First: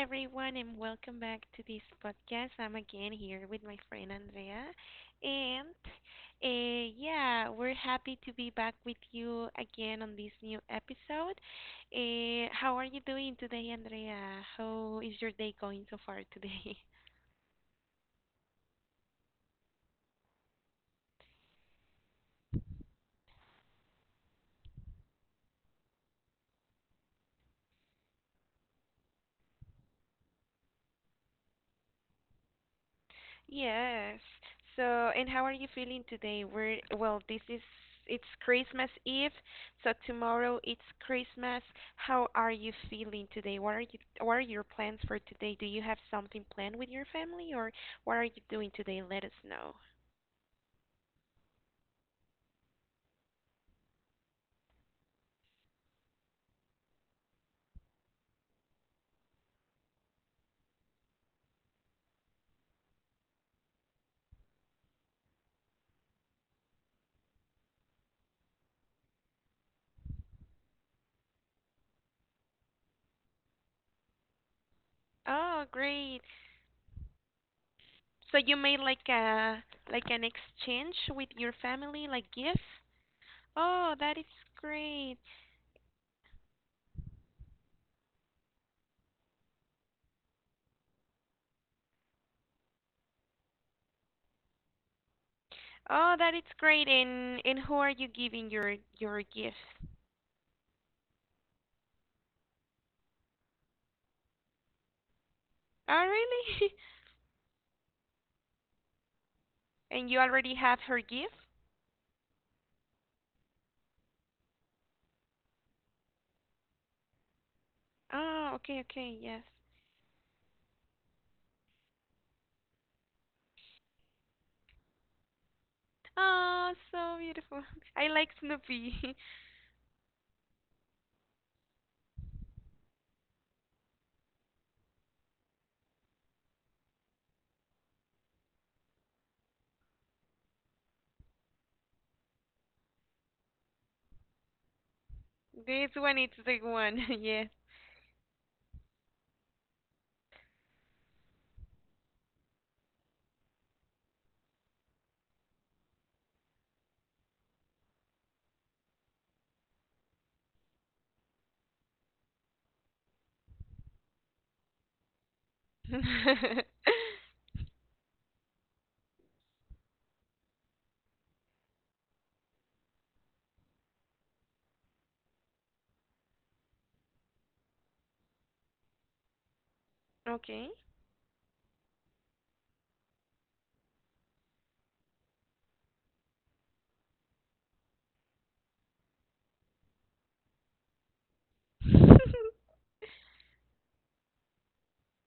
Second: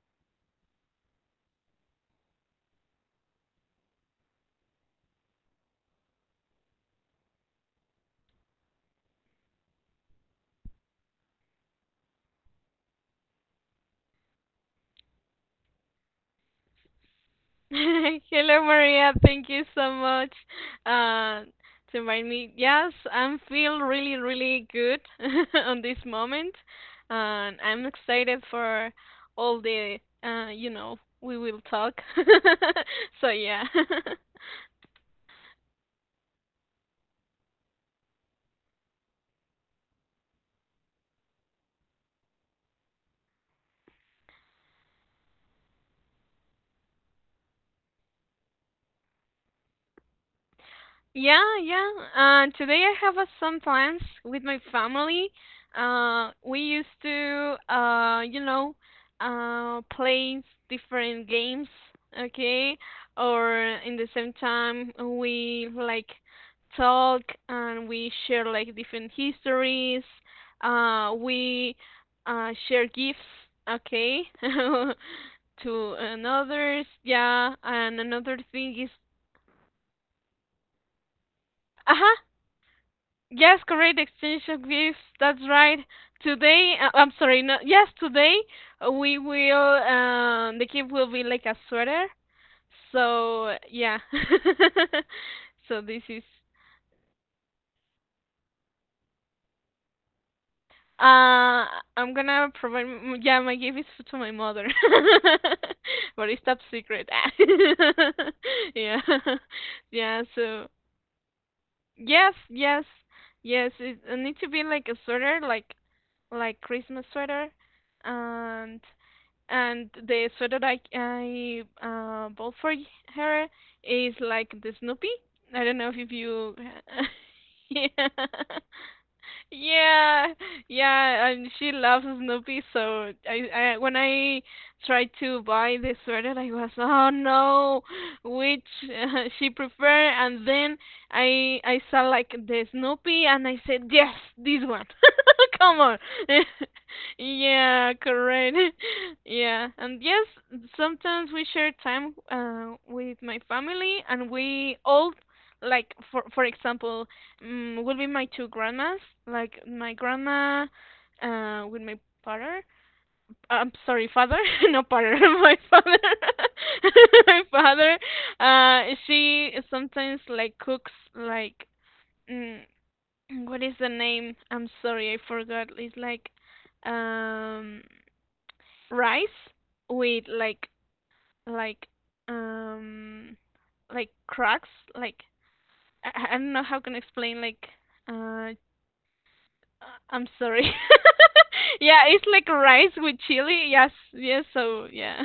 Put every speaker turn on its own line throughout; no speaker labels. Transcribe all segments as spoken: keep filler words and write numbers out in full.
everyone, and welcome back to this podcast. I'm again here with my friend Andrea, and uh, yeah, we're happy to be back with you again on this new episode. Uh, how are you doing today, Andrea? How is your day going so far today?
Hello, Maria. Thank you so much uh, to invite me. Yes, I feel really, really good on this moment, and I'm excited for all the uh, you know we will talk. so yeah.
Yes. So, and how are you feeling today? We're, well, this is, it's Christmas Eve, so tomorrow it's Christmas. How are you feeling today? What are you, what are your plans for today? Do you have something planned with your family, or what are you doing today? Let us know.
Yeah, yeah. Uh, today I have uh, some plans with my family. Uh, we used to, uh, you know, uh, play different games, okay? Or in the same time, we like talk and we share like different histories. Uh, we uh, Share gifts, okay? to
Oh, great.
another's, yeah. And
So
another
you made
thing is,
like a, like an exchange with your family,
uh-huh.
like gifts?
Yes,
Oh,
correct.
that is
Exchange of gifts.
great.
That's right. Today, uh, I'm sorry. No, yes, today uh, we will. Um, the gift will be like a sweater. So yeah. so this
Oh,
is.
that is great. And and who are you giving your your gifts?
Uh, I'm gonna provide. m- Yeah, my gift is to my mother,
Oh,
but it's top
really?
secret. yeah,
And you
yeah.
already
So
have her gift?
yes, yes, yes. It, it needs to be like a sweater, like like Christmas sweater,
Oh,
and
okay, okay, yes.
and the sweater I I uh bought for y- her is like the Snoopy. I don't know if you.
Oh, so beautiful. I
Yeah.
like Snoopy.
Yeah, yeah, and she loves Snoopy, so I, I when I tried to buy the sweater, I was, oh no, which she prefer, and then I I saw like the Snoopy and I said yes, this one. Come
This
on.
one is the one, yes.
yeah, correct. yeah, and yes, sometimes we share time uh, with my family and we all like for for example, um, will be my two grandmas, like my grandma uh, with my father. I'm sorry, father, no, pardon, my father, my father, uh, she sometimes like cooks like, mm, what is the name? I'm sorry, I forgot. It's like, um, rice with like
Okay.
like um like cracks, like I, I I don't know how can I explain like, uh, I'm sorry. Yeah, it's like rice with chili. Yes, yes, so yeah.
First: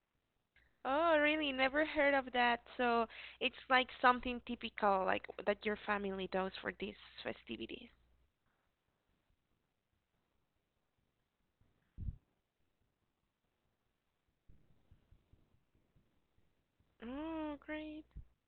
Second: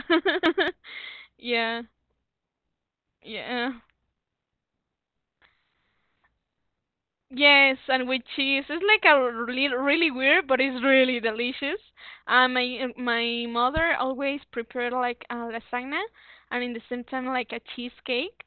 Oh, really?
Yeah,
Never heard of that. So it's
yeah.
like something typical, like that your family does for these
Yes,
festivities.
and with cheese. It's like a really, really weird, but it's really delicious. Uh, my my mother always prepared like a lasagna and in the same time like
Oh,
a
great.
cheesecake.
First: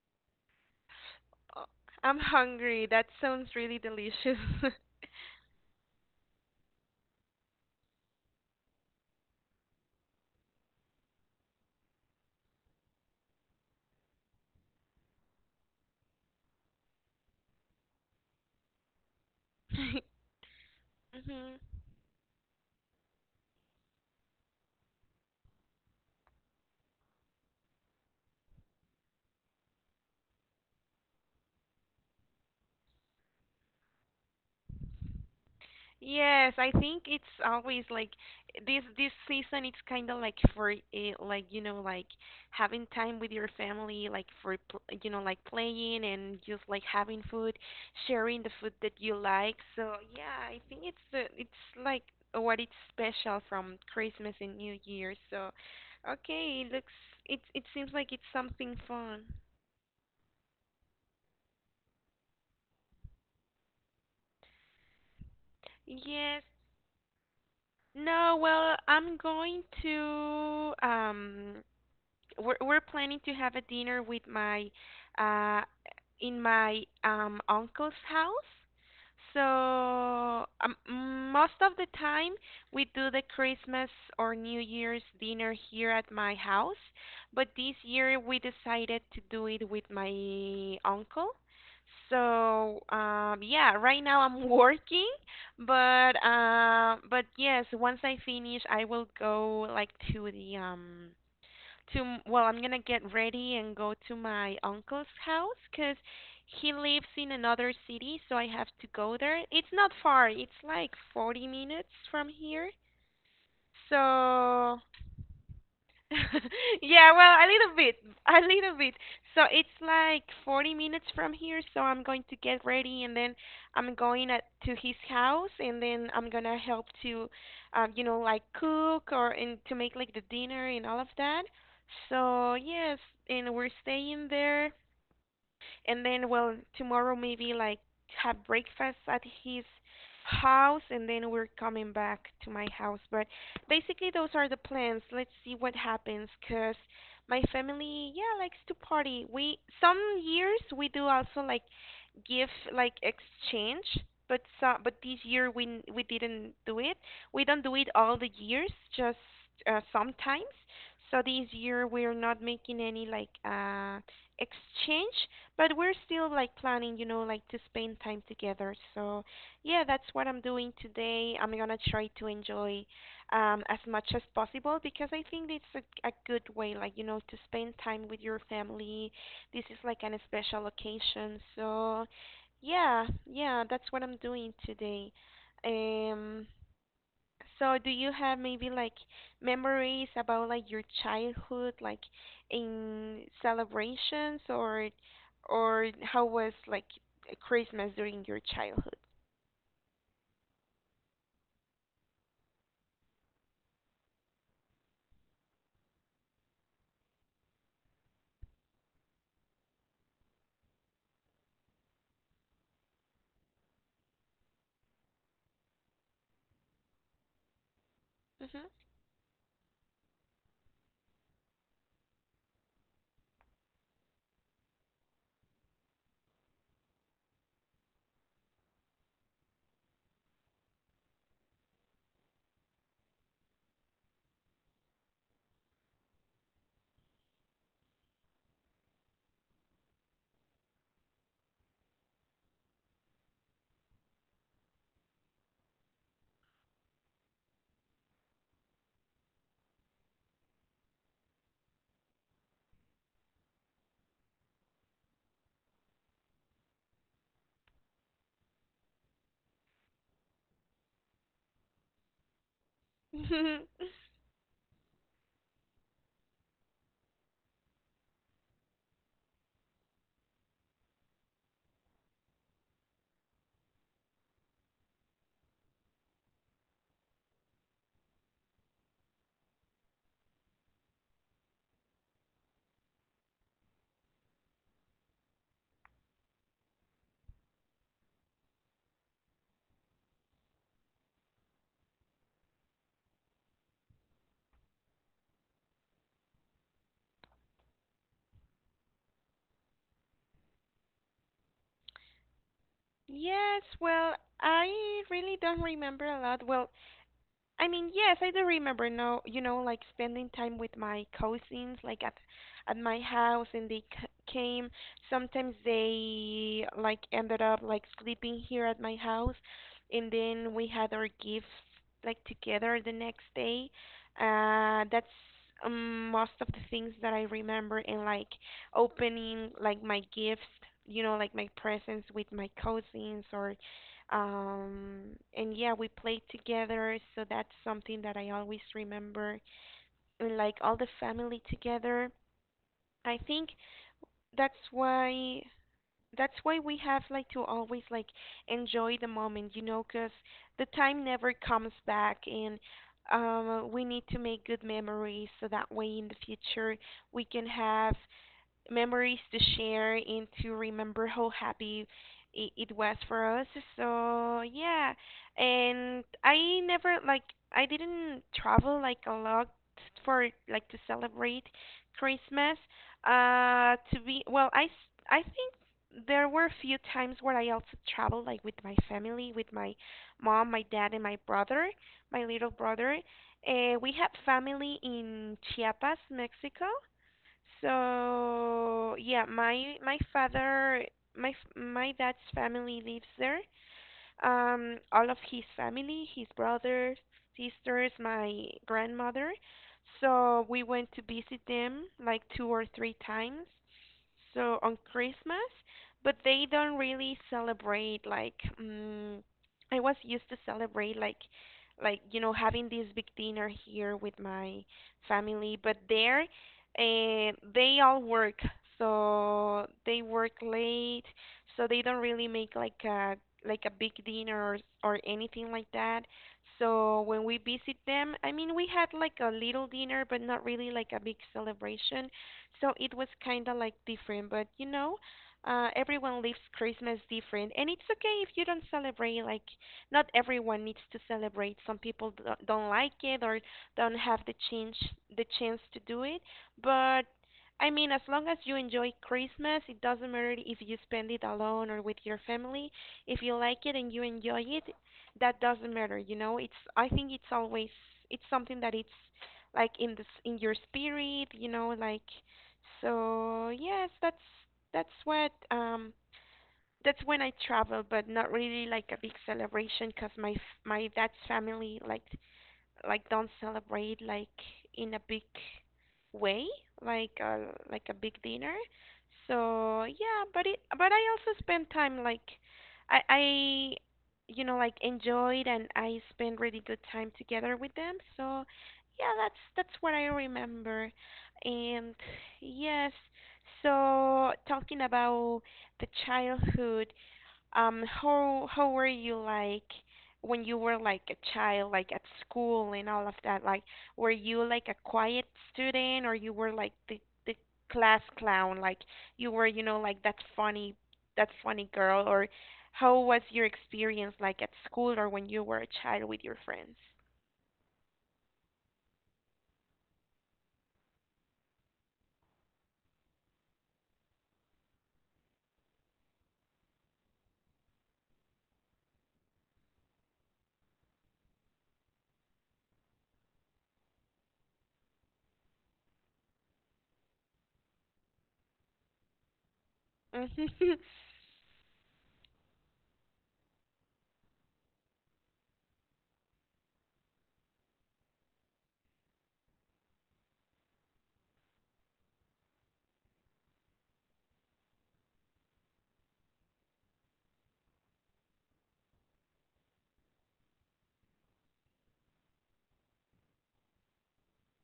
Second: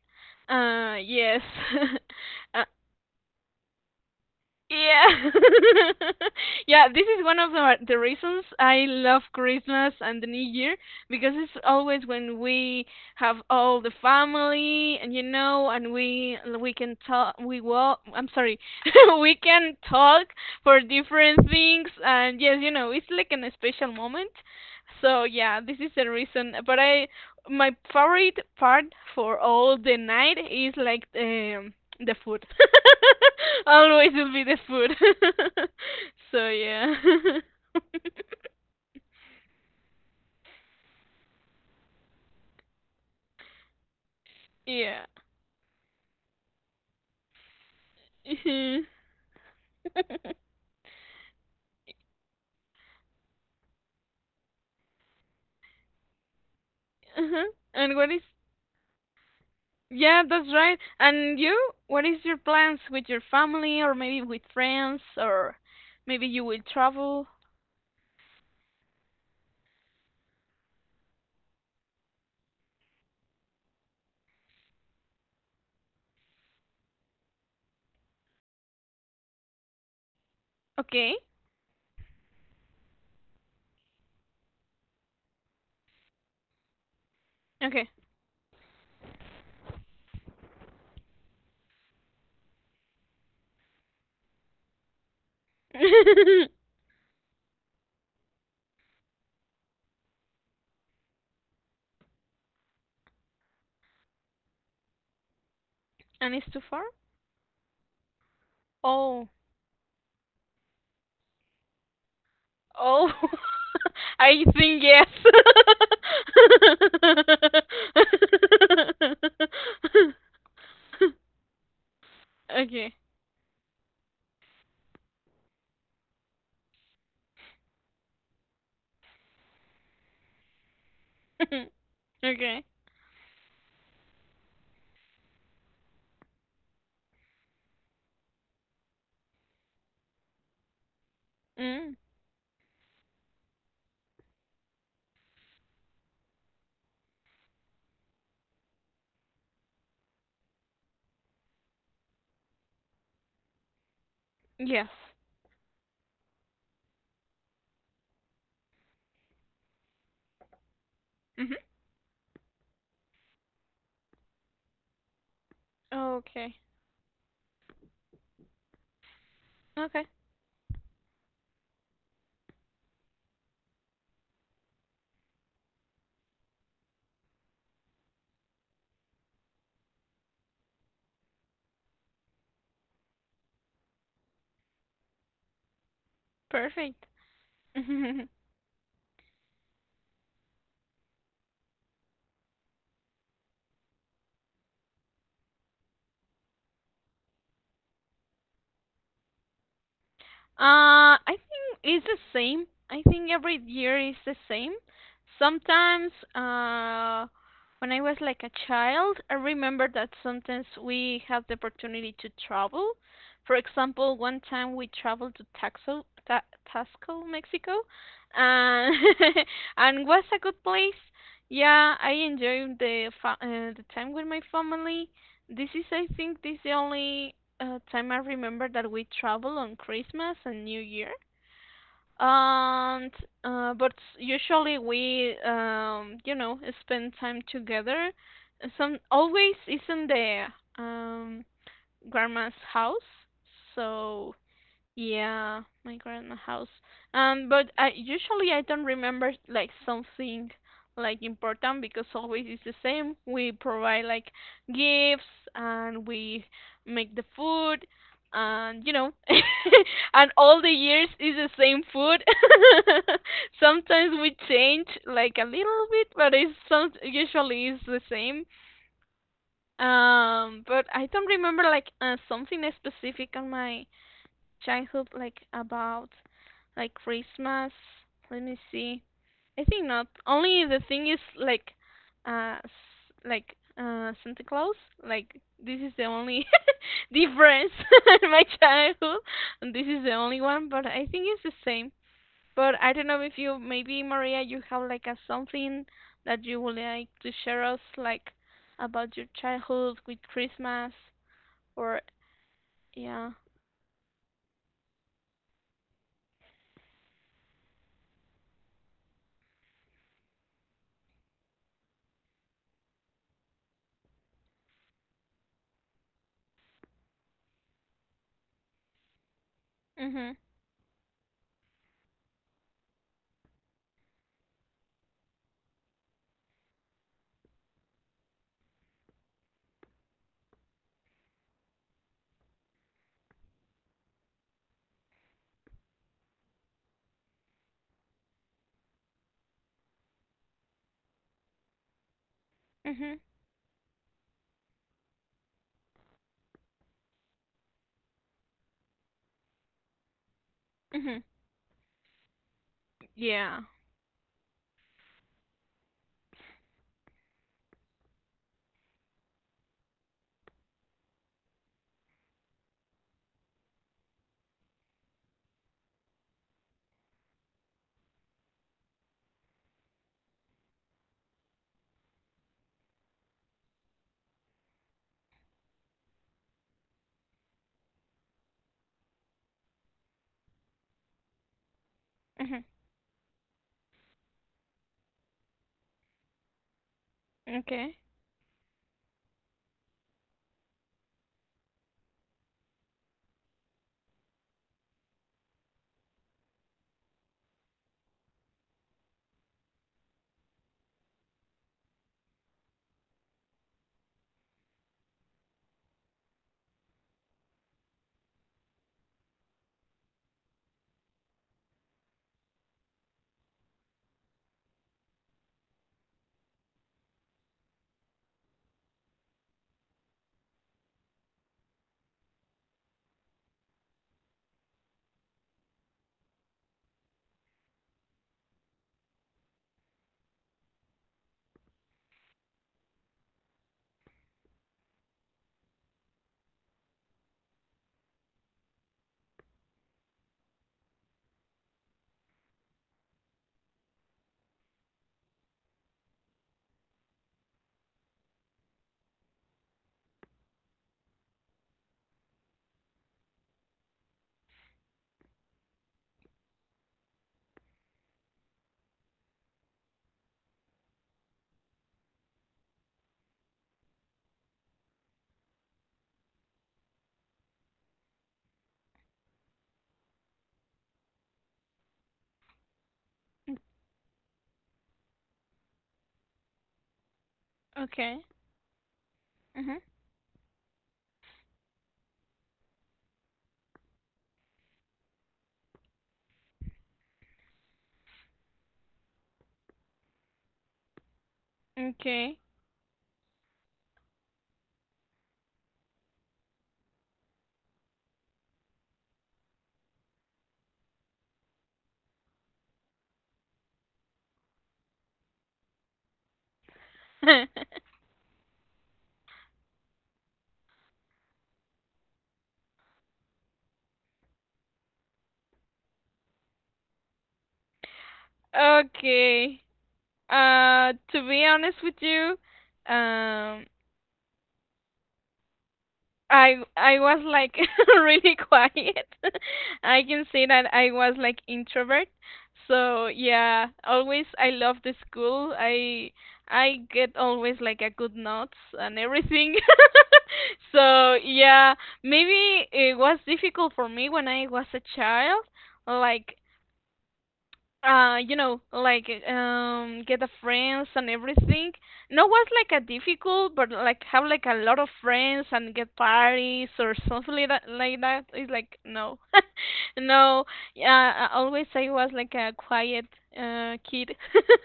Uh, yes.
Oh, I'm
Uh,
hungry. That sounds really delicious.
yeah. Yeah, this is one of the the reasons I love Christmas and the New Year because it's always when we have all the family and you know and we we can talk we will I'm sorry we can talk for different
Mhm.
things and yes, you know, it's like an special moment. So yeah, this is the reason. But I my favorite part for all the night is like um the food. Always will be the food. so
Yes, I
yeah.
think it's always like this this season. It's kind of like for eh, like you know like having time with your family, like for pl-
yeah.
you know like playing and just like having food, sharing the food
Mhm.
that you like. So yeah, I think it's the it's like what it's special from Christmas and New Year. So okay, it looks it
Uh-huh.
it seems
And what
like
is
it's something fun.
yeah, that's right. And you, what is your plans with your family or maybe with friends or maybe
Yes.
you will travel?
No, well, I'm going to um we're we're planning to have a dinner with my uh in my um uncle's house. So um,
Okay.
most of the time we do the Christmas or New Year's dinner here at my house, but this
Okay.
year we decided to do it with my uncle. So um yeah, right now I'm working, but uh but yes, once I finish I will go like to the um to well, I'm gonna get ready and go to my uncle's house, because
and it's too
he
far?
lives in another city, so I have to go
Oh.
there. It's not far. It's like forty minutes from here,
Oh. I
so
think yes.
yeah, well, a little bit, a little bit. So it's like forty minutes from here, so I'm going to get
okay.
ready and then I'm going at, to his house, and then I'm gonna help to, um, you know, like cook, or and to make like the dinner and all of that. So
Okay.
yes, and we're staying there, and then, well, tomorrow maybe like have breakfast at his house and then we're coming
Mm.
back to my house. But basically those are the plans. Let's see what happens, because my family, yeah, likes to party. We some years we do also like give like exchange, but so,
Yes.
but this year we n- we didn't do it. We don't do it all the years, just uh, sometimes. So this
Mhm.
year we're not making any like uh exchange, but we're still
Okay.
like planning, you know, like to spend time together. So yeah, that's
Okay.
what I'm doing today. I'm gonna try to enjoy um, as much as possible, because I think it's a, a good way, like, you know, to spend time with your family. This is like an special occasion. So yeah, yeah, that's what I'm doing today. Um,
Perfect.
so, do you have maybe like memories about like your childhood, like in celebrations, or or how was like Christmas during your childhood?
Uh, I think it's the same. I think every year is the same. Sometimes, uh, when I was like a child, I remember that sometimes we have the opportunity to travel. For example, one time we traveled to Taxo, Ta Taxco, Mexico, and and was a good place. Yeah, I enjoyed the fa uh, the time with my family. This is, I think, this is the only uh, time I remember that we travel on Christmas and New Year. And uh, but usually we um you know spend time together. Some always is in the um grandma's house. So yeah, my grandma house. Um, but I usually I don't remember like something like important because always it's the same. We provide like gifts and we make the food and you know and all the years is the same food.
Mhm.
Sometimes we change like a little bit, but it's some usually is the same. Um, but I don't remember like uh, something specific on my childhood like about like Christmas. Let me see. I think not. Only the thing is like uh s- like uh Santa Claus. Like this is the only difference in my childhood. And this is the only one, but I think it's the same. But I don't know if you maybe Maria you have like a something that you would like to share us like about your childhood with Christmas or yeah.
Yes, well, I really don't remember a lot. Well, I mean, yes, I do remember now, you know, like spending time with my cousins, like at at my house, and they c came. Sometimes they like ended up like sleeping here at my house, and
Mhm.
then we had our gifts like together the next day. Uh, that's um, most of the things that I remember, and like opening like my gifts, you know, like my presents with my cousins, or um, and yeah, we played together, so that's something that I always remember. And like all the family together,
Mhm.
I think that's why that's why we have like to always like enjoy the moment, you know, 'cause the time
Mhm.
never comes back, and
Yeah.
um, we need to make good memories so that way in the future we can have memories to share and to remember how happy it, it was for us. So yeah, and I never like I didn't travel like a lot for like to celebrate Christmas. Uh, to be well, I s- I think there were a few times where I also traveled like with my family, with my mom, my dad, and my brother, my little
Mhm.
brother. Uh, we have family in Chiapas, Mexico.
Okay.
So yeah, my my father, my f- my dad's family lives there, um, all of his family, his brothers, sisters, my grandmother. So we went to visit them like two or three times. So on Christmas, but they don't really celebrate like um, I was used to celebrate like like you know, having this big dinner here with my family, but there uh, they all work. So they work late, so they don't really make like a like a big dinner, or, or anything like that. So when we visit them, I mean we had like a little dinner, but not really like a big celebration. So it was kind of like different, but you know, uh, everyone lives Christmas different, and it's okay if you don't celebrate. Like not everyone needs to celebrate. Some people do- don't like it, or don't have the chance the chance to do it, but I mean, as long as you enjoy Christmas, it doesn't matter if you spend it alone or with your family. If you like it and you enjoy it, that doesn't matter, you know? It's I think it's always it's something that it's like in this in your spirit, you know, like so yes, that's that's what um that's when I travel, but not really like a big celebration because my f- my dad's family like like don't celebrate like in a big way, like a, like a big
Okay.
dinner.
Mhm.
So yeah, but it but I also spend time like I I, you know, like enjoyed, and I spend really good time together with them. So yeah, that's that's what I remember. And
Okay.
yes, so talking about the childhood, um, how how were you like when you were like a child, like at school and all of that? Like, were you like a quiet student, or you were like the the class clown? Like you were, you know, like that funny that funny girl? Or how was your experience like at school or when you were a child with your friends?
okay. Uh, to be honest with you, um, I I was like really quiet. I can say that I was like introvert. So yeah, always I love the school. I I get always like a good notes and everything. so yeah, maybe it was difficult for me when I was a child. Like uh you know like um get the friends and everything no was like a difficult but like have like a lot of friends and get parties or something like that like that it's like no no yeah I always I was like a quiet uh kid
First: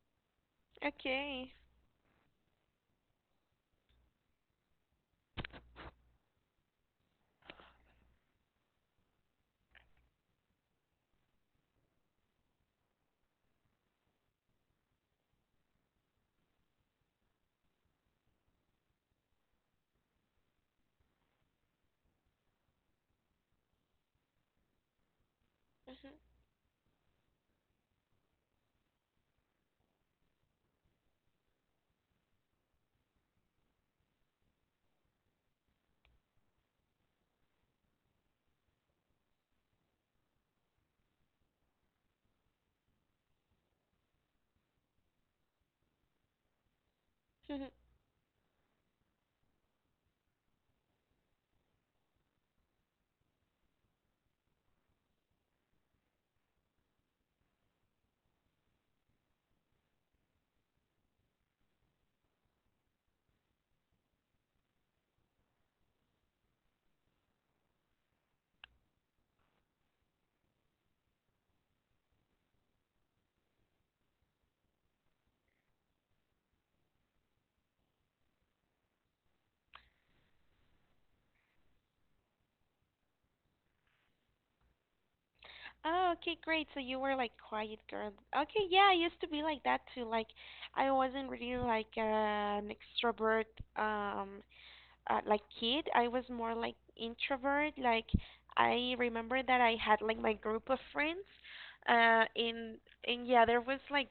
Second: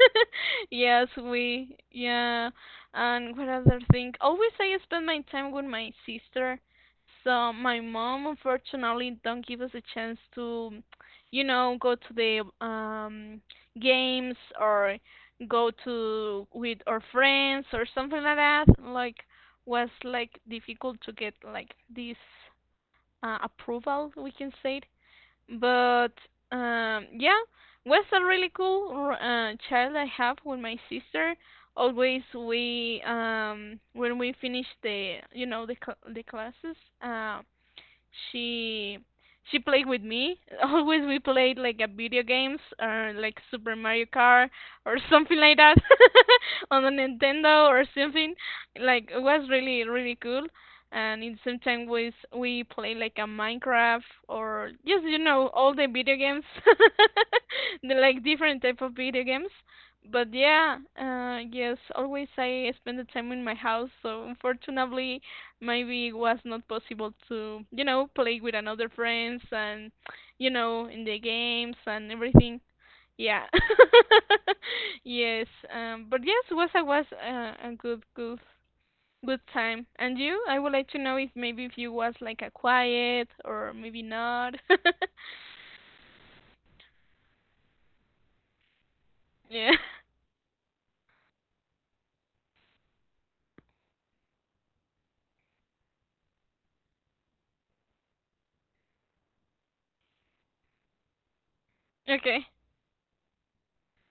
yes
Okay.
we yeah and what other thing always I spend my time with my sister so my mom unfortunately don't give us a chance to you know, go to the um, games or go to with our friends or something like that. Like was like difficult to get like this uh, approval, we can say it. But um, yeah, was a really cool uh, child I have with my sister. Always we um when we finish the you know the cl- the classes uh she she played with me. Always we played like a video games or like Super Mario Kart or something like that on the Nintendo or something. Like it was really really cool. And in sometimes we we play like a Minecraft or just you know all the video games, the like different type of video games. But yeah, uh, yes, always I spend the time in my house. So unfortunately, maybe it was not possible to you know play with another friends and you know in the games and everything yeah yes um but yes was I was uh, a good good good time and you I would like to know if maybe if you was like a quiet or maybe not
Oh, okay, great. So you were like quiet girl. Okay, yeah, I used to be like
yeah
that too. Like I wasn't really like uh, an extrovert. Um, uh, like kid, I was more like introvert. Like I remember that I had like my group of friends, uh,
okay
and and yeah, there was like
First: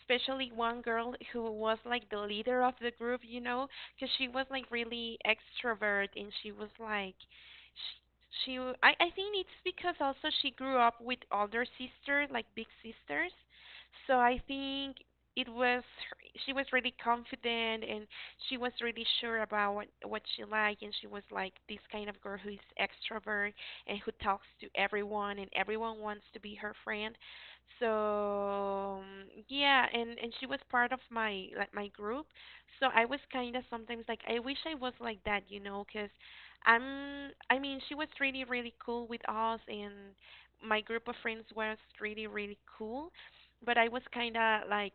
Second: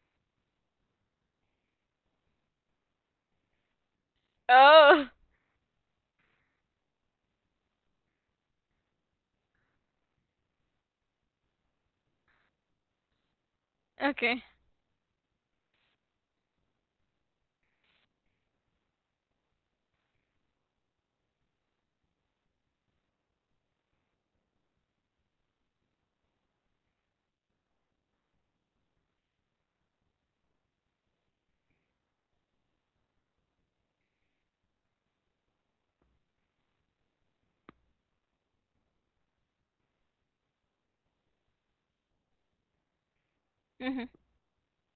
especially one girl who was like the leader of the group, you know, because she was like
oh
really extrovert, and she was like. She, she w- I, I think it's because also she grew up with older sisters, like big sisters, so I
okay
think it was her- she was really confident, and she was really sure about what, what she liked, and she was like this kind of girl who is extrovert and who talks to everyone, and everyone wants to be her friend. So um, yeah, and and she was part of my like my group, so I was kind of sometimes like I wish I was like that, you know, because i'm I mean, she was really really cool with us, and my group of friends was really really cool, but I was
mhm
kind of like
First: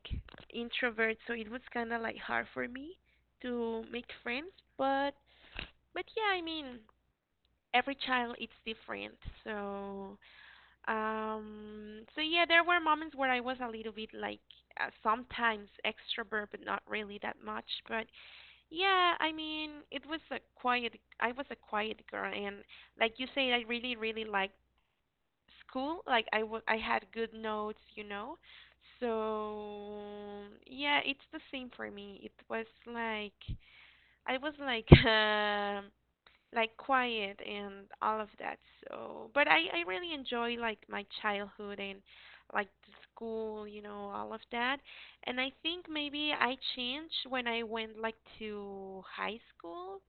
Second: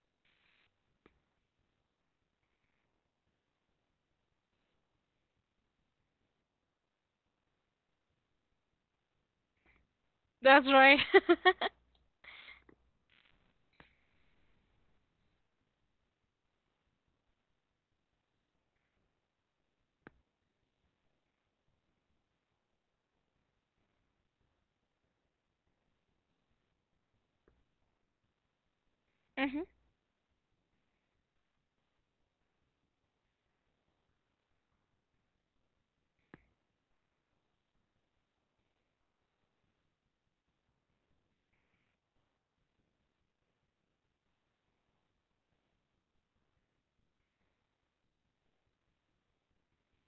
introvert, so it was kind of like hard for me to make friends, but but yeah, I mean every child it's different. So
that's right
um so yeah, there were moments where I was a little bit like uh, sometimes extrovert, but not really that much. But yeah, I mean it was a quiet. I was a quiet girl, and like you say, I really really liked school. Like I wa- I had good notes, you know.
mhm
So yeah, it's the same for me. It was like I was like um like quiet and all of that. So, but I I really enjoy like my childhood and like the school, you know, all of that. And I think maybe I changed when I went like to high school.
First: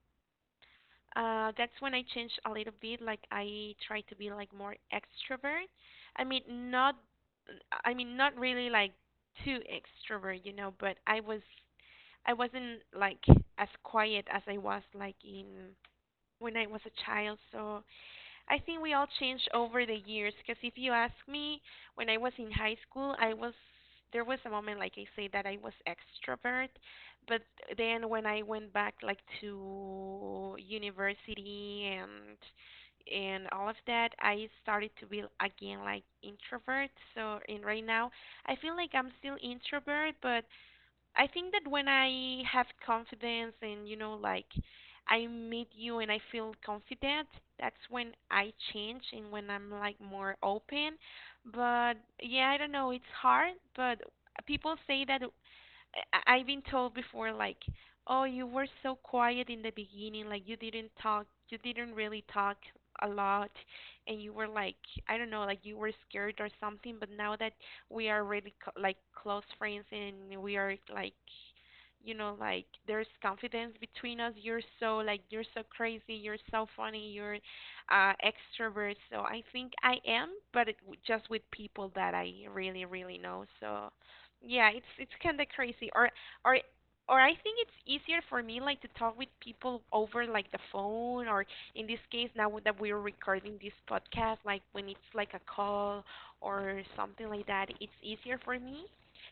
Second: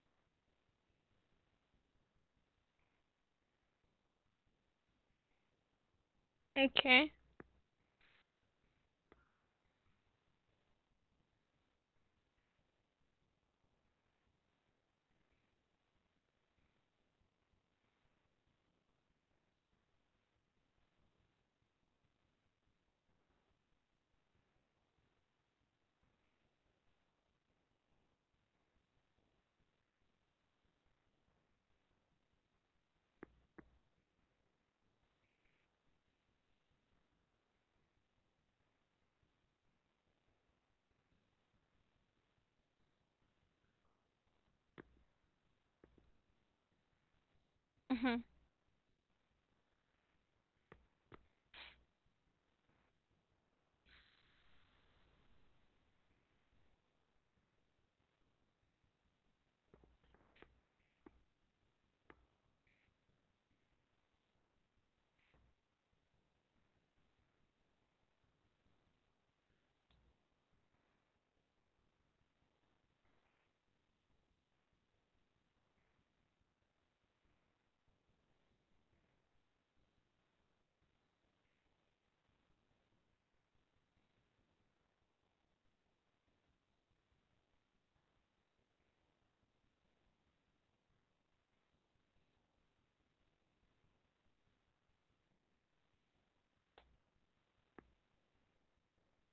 Uh, that's when I changed a little bit. Like I tried to be like more extrovert. I mean, not
okay
I mean, not really like too extrovert, you know, but I was I wasn't like as quiet as I was like in when I was a child. So I think we all changed over the years. Because if you ask me, when I was in high school, I was there was a moment like I say that I was extrovert, but then when I went back like to university and and all of that, I started to be again like introvert. So and right now, I feel like I'm still introvert, but I think that when I have confidence and, you know, like I meet you and I feel confident, that's when
mhm
I change and when I'm like more open. But yeah, I don't know, it's hard, but people say that I- I've been told before, like, oh, you were so quiet in the beginning, like you didn't talk, you didn't really talk a lot, and you were like, I don't know, like you were scared or something. But now that we are really co- like close friends and we are like, you know, like there's confidence between us. You're so like you're so crazy, you're so funny, you're uh, extrovert. So I think I am, but it, w- just with people that I really, really know. So. Yeah, it's it's kind of crazy. Or or or I think it's easier for me like to talk with people over like the phone or in this case now w- that we're recording this podcast like when it's like a call or something like that, it's easier for me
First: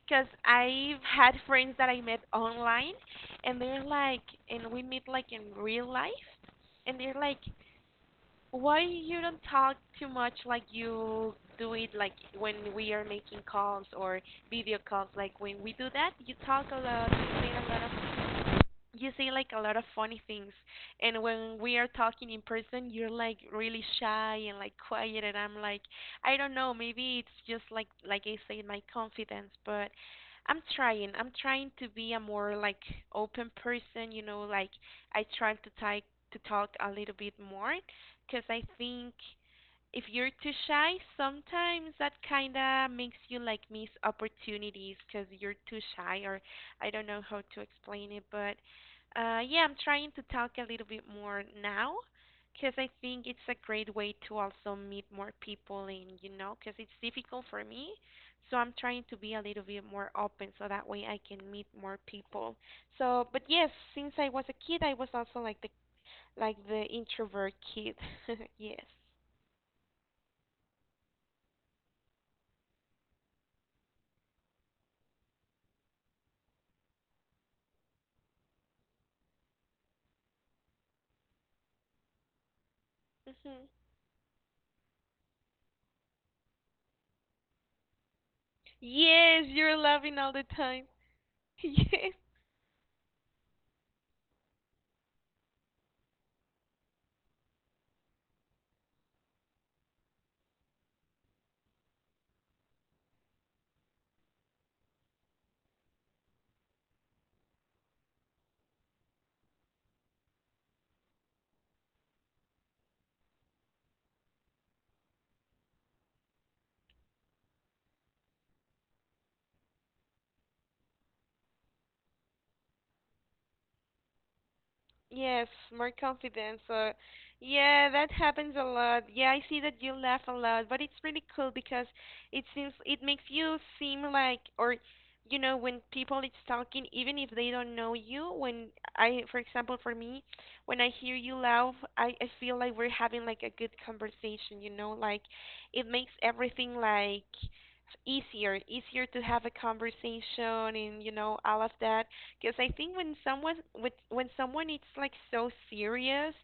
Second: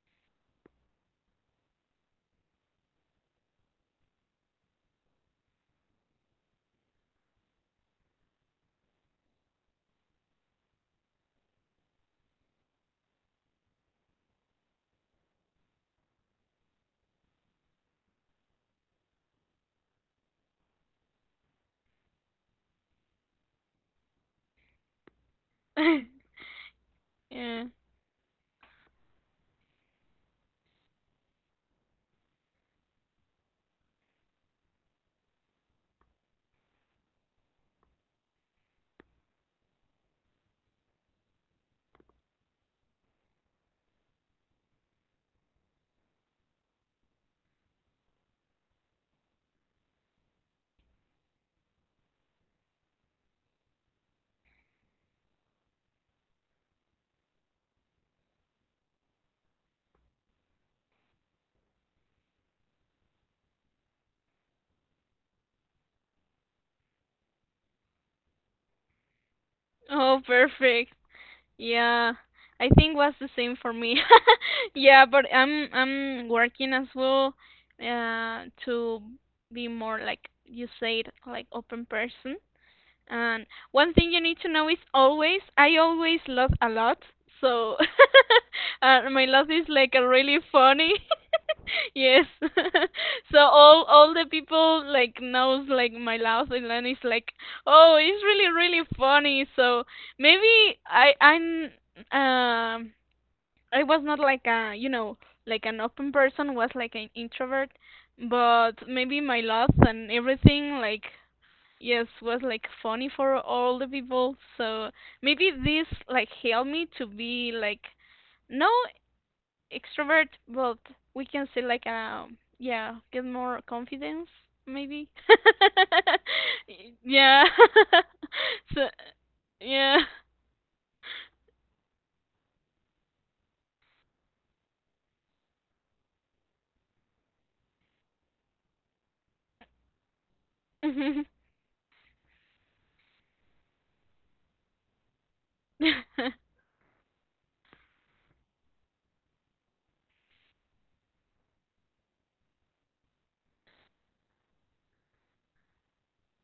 because I've had friends that I met online and they're like and we meet like in real life and they're like why you don't talk too much like you do it like when we are making calls or video calls? Like when we do that, you talk a lot, you say a lot of you say like a lot of funny things and when we are talking in person you're like really shy and like quiet and I'm like I don't know maybe it's just
yeah
like like I say my confidence but i'm trying i'm trying to be a more like open person you know like I try to type to talk a little bit more because I think if you're too shy, sometimes that kind of makes you like miss opportunities because you're too shy, or I don't know how to explain it, but uh, yeah, I'm trying to talk a little bit more now because I think it's a great way to also meet more people and you know, because it's difficult for me. So I'm trying to be a little bit more open so that way I can meet more people. So, but yes, since I was a kid, I was also like the like the introvert kid. Yes.
oh perfect yeah, I think was the same for me. Yeah, but I'm I'm working as well uh to be more like you said, like open person. And
Mhm.
one thing you need to know is always, I always laugh a lot. So uh, my
Yes,
laugh is
you're
like a
laughing all
really
the time.
funny.
Yes.
yes. so all all the people like knows like my laugh and then it's like, oh, it's really really funny. So maybe I I'm um I was not like a you know like an open person was like an introvert, but maybe my laugh and everything like yes was like funny for all the people so maybe this like helped me to be like no extrovert but we can say like um yeah get more confidence maybe
Yes, more confidence. So,
yeah
yeah, that happens a
so
lot. Yeah, I see that you
yeah.
laugh a lot, but it's really cool because it seems it makes you seem like, or you know, when people it's talking, even if they don't know you, when I, for example, for me, when I hear
Mhm.
you laugh, I, I feel like we're having like a good conversation, you know, like it makes everything like easier, easier to have a conversation and you know all of that because I think when someone with when someone it's like so serious,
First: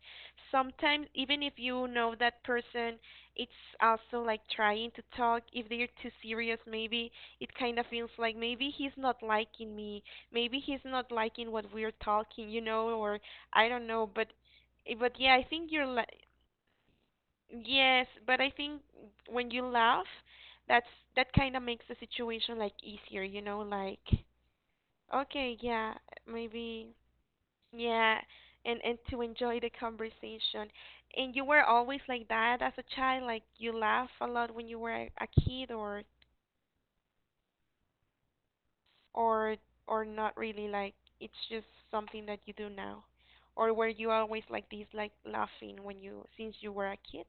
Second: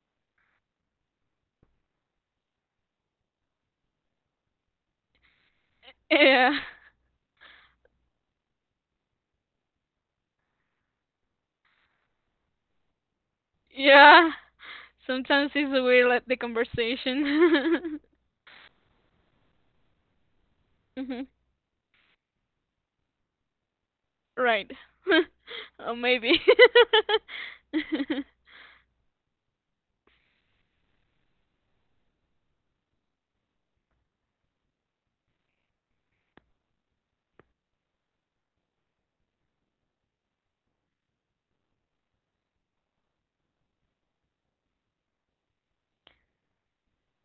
sometimes even if you know that person, it's also like trying to talk. If they're too serious,
yeah
maybe it kind of feels like maybe he's not liking me. Maybe he's not liking what we're talking, you know, or I don't know. But
yeah
eh, but yeah, I
sometimes it's
think you're
weird
li-
like the conversation
yes. But I think when you laugh, that's
mhm.
that kind of makes the situation like easier, you know, like
Right
okay, yeah,
or maybe
maybe yeah, and and to enjoy the conversation. And you were always like that as a child, like you laugh a lot when you were a a kid or or or not really like it's just something that you do now. Or were you always like this, like laughing when you since you were a kid?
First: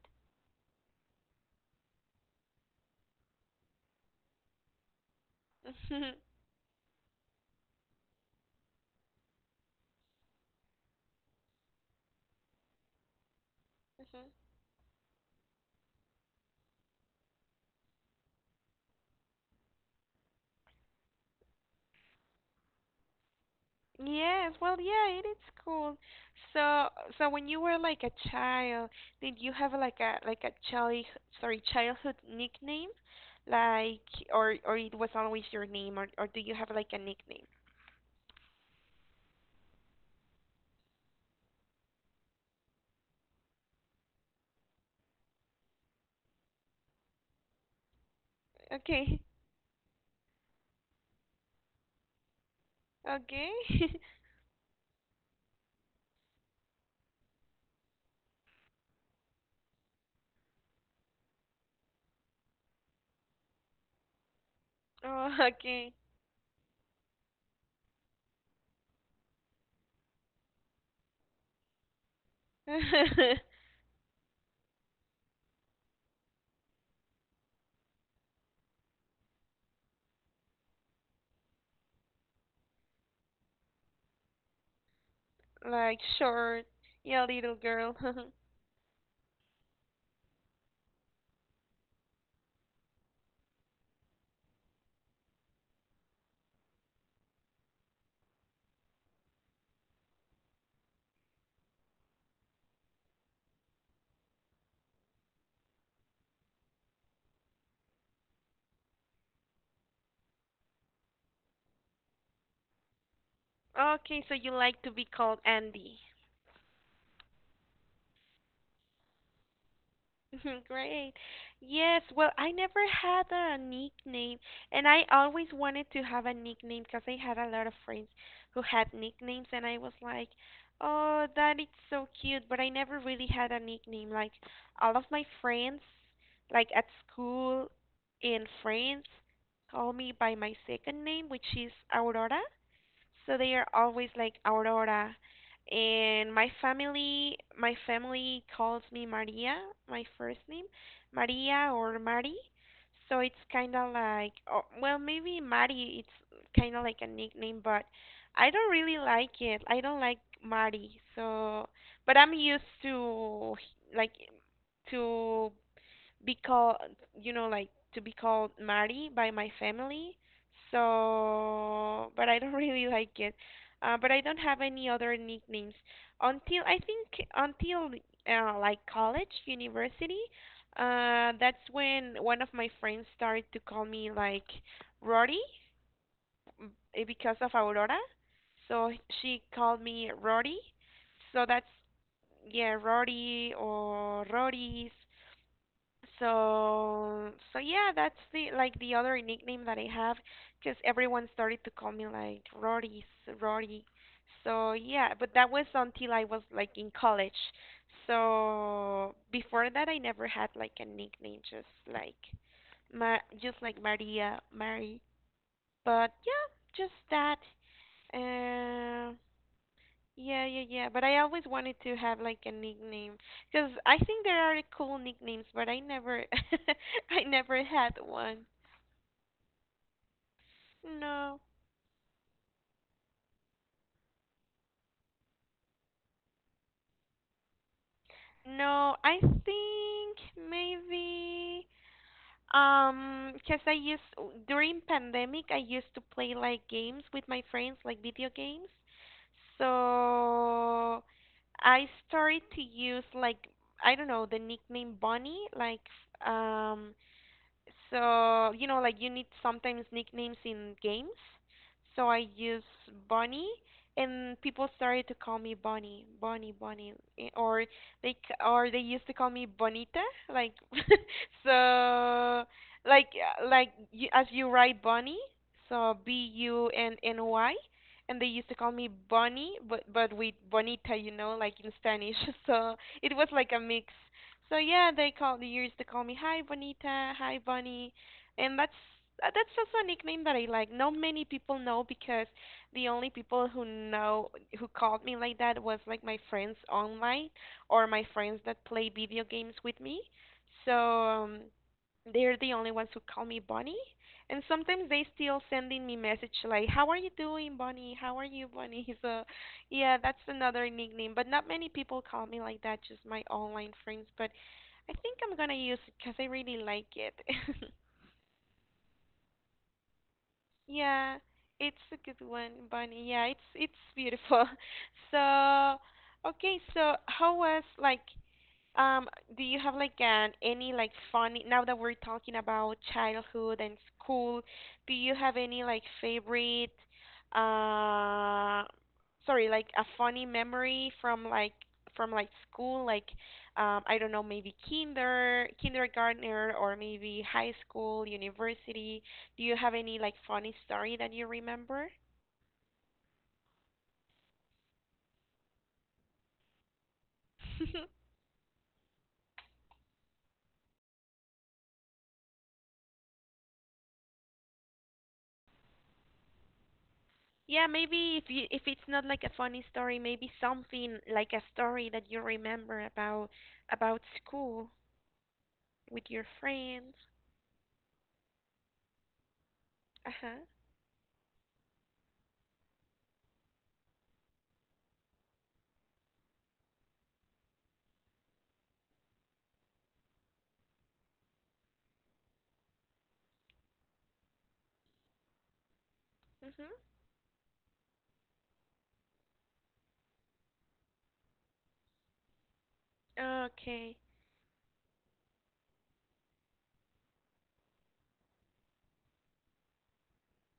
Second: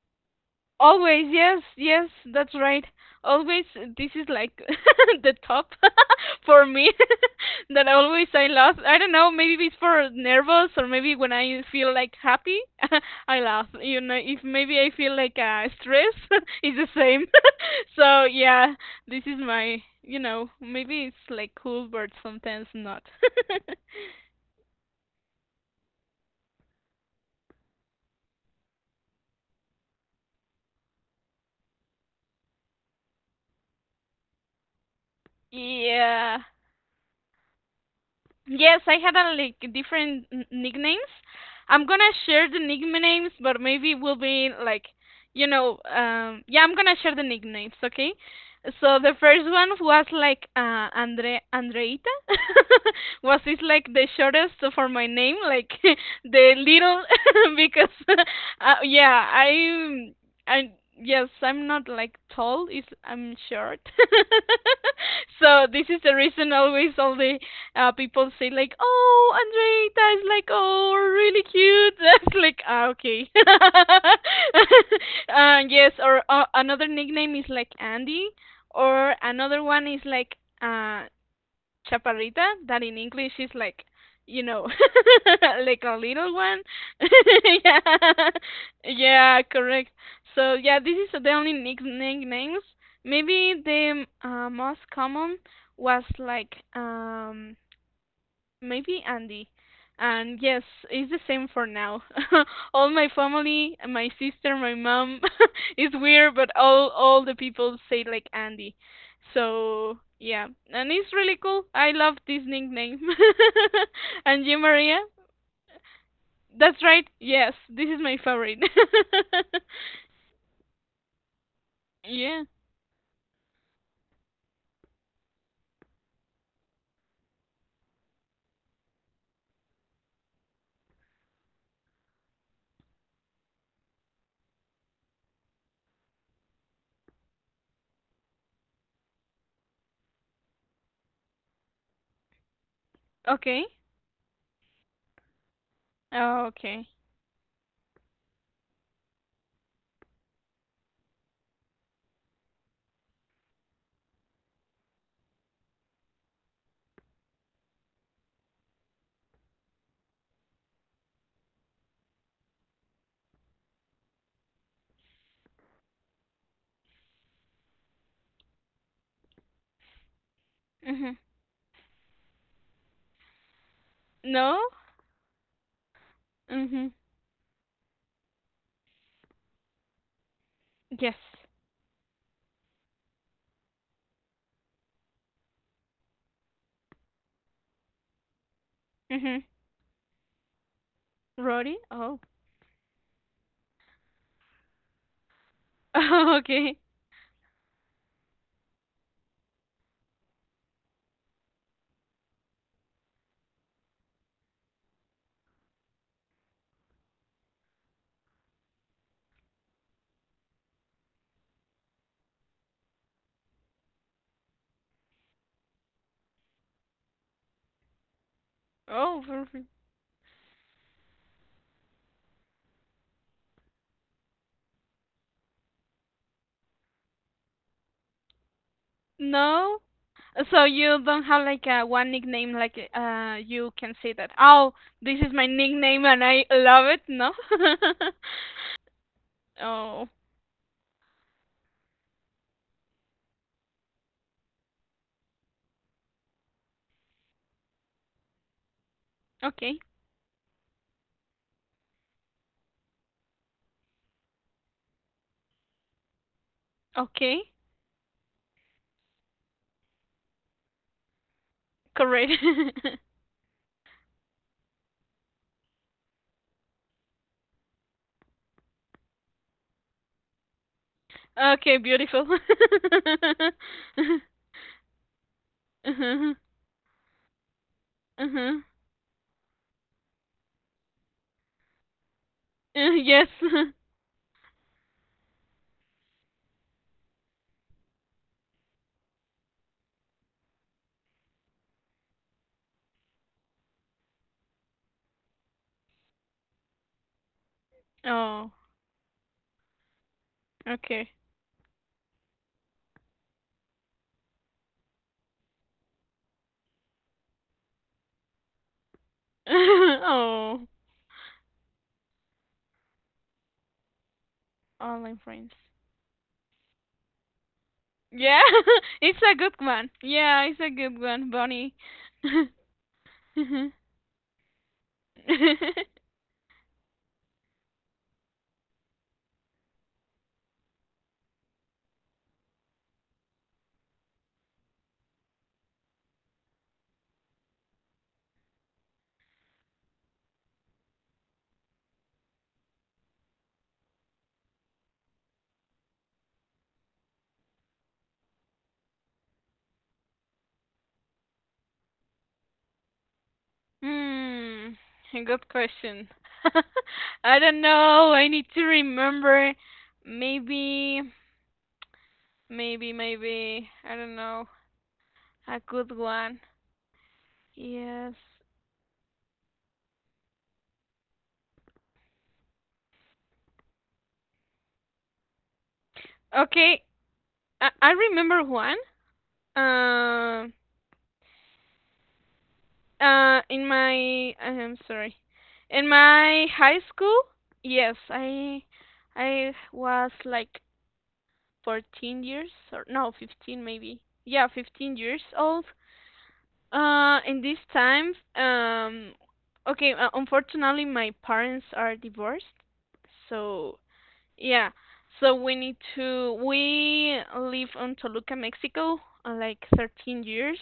always, yes, yes, that's right. Always, this is like the top for me that always I laugh. I don't know, maybe it's for nervous or maybe when I feel like happy, I laugh. You know,
Mhm.
if maybe I feel like uh, stress, it's the same. So yeah, this is my, you know, maybe it's like cool, but sometimes not.
Yes, well, yeah, it is cool. So, so when you were like a child, did you have like a like a child sorry childhood nickname, like or or it was always your name, or or do
Yeah.
you have like a nickname?
Yes, I had a, like different n- nicknames. I'm gonna share the nicknames, but maybe will be like, you know, um, yeah, I'm gonna share the nicknames, okay? So the
Okay,
first one was like uh, Andre Andreita, was
okay,
is like the shortest for my name, like the little, because uh, yeah, I'm, I yes, I'm not like tall, is I'm short.
oh,
so this
okay,
is the reason always all the uh, people say like, "Oh, Andreita is like, oh, really cute." That's like, ah, okay. uh, yes, or uh, another nickname is like Andy, or another one is like uh, Chaparrita. That in English is like, you know, like a
like
little one.
short, yeah, little
yeah,
girl.
yeah, correct. So yeah, this is the only nick- nicknames. Maybe the uh, most common was like um maybe Andy. And yes, it's the same for now. all my family, my sister, my mom, it's weird, but all all the people say like Andy. So yeah, and it's really cool. I love this nickname.
Okay, so
and
you
you,
like to
Maria?
be called Andy.
That's right. Yes, this is my favorite.
Great. Yes, well,
yeah.
I never had a nickname, and I always wanted to have a nickname because I had a lot of friends who had nicknames, and I was like, oh, that is so cute, but I never really had a nickname. Like, all of my friends, like at school and friends, call me by my second name, which is Aurora. So they
Okay.
are always like Aurora. And
Oh,
my
okay.
family, my family calls me Maria, my first name, Maria or Mari. So it's kind of like, oh, well, maybe Mari, it's kind of like a nickname, but I don't really like it. I don't like Mari. So, but I'm used to like to be called you know like to be called Mari by my family
Mhm.
so but I don't really like it uh, but I don't
No.
have any other nicknames until I
Mhm.
think until uh, like college university
Yes.
uh, that's when one of my friends started to call me like Rory m- eh, because of Aurora so
Mhm.
she called me Rory so that's
Roddy. Oh.
yeah Rory or Rories
okay.
so, so yeah, that's the like the other nickname that I have, cause everyone started to call me like Rory, s- Rory. So yeah, but that was until I was like in college. So before that, I never had like a nickname, just like Ma, just like Maria, Mary. But yeah, just that.
Oh, perfect.
Yeah, yeah, yeah. But I always wanted to have like a nickname because I think there are cool nicknames, but I never, I never had one.
No? So you don't have
No,
like a one nickname like uh you can say that, oh, this is my nickname and I love it, no?
no. I
Oh,
think maybe um, cause I used during pandemic I used to play like games with my friends, like video games.
okay.
So I started to use like I don't know the nickname Bonnie, like um
Okay.
So, you know, like you need sometimes nicknames in games. So I
Correct.
use Bunny, and people started to call me Bunny, Bunny, Bunny, eh, or they c- or they used to call me Bonita, like
Okay, beautiful.
so, like uh, like you, as you write Bunny, so B
Uh-huh.
U N N Y, and they used to
Uh-huh.
call me Bunny, but but with Bonita, you know, like in Spanish. So
Uh,
it
yes.
was like a mix. So yeah, they call they used to call me Hi Bonita, Hi Bunny, and that's uh, that's also a nickname that I like. Not many people know because the only people who know who called me like that was like my friends online or my friends
Oh,
that play video games with me. So
okay.
um, they're the only ones who call me Bonnie, and sometimes they still sending me message like, "How are you doing, Bonnie? How are you, Bonnie?" So, yeah, that's
Oh,
another nickname. But not many people call me like that. Just my online friends. But I
online
think I'm
friends.
gonna use it because I really like it.
Yeah, it's a good one. Yeah, it's a good
Yeah,
one, Bonnie.
it's a good one, Bunny. Yeah, it's it's beautiful. So, okay. So, how was like Um, do you have like an any like funny now that we're talking about childhood and school, do you have any like favorite uh sorry, like a funny memory from like from like school, like um I don't know, maybe kinder kindergartner or maybe high school, university. Do you have any like funny story that you remember?
Hmm, a good question. I don't know. I need to remember. Maybe, maybe, maybe. I don't know. A good one.
Yeah,
Yes.
maybe if you if it's not like a funny story, maybe something like a story that you remember about about school with your
Okay.
friends.
I, I remember one.
Uh-huh.
Um. Uh, In my. I'm sorry. In my high school. Yes. I. I was like fourteen years or no, fifteen maybe. Yeah, fifteen years old.
Mhm.
Uh, in these times, um, okay, uh, unfortunately, my parents are divorced. So,
Okay.
yeah. So we need to, we live on Toluca, Mexico, uh, like thirteen years,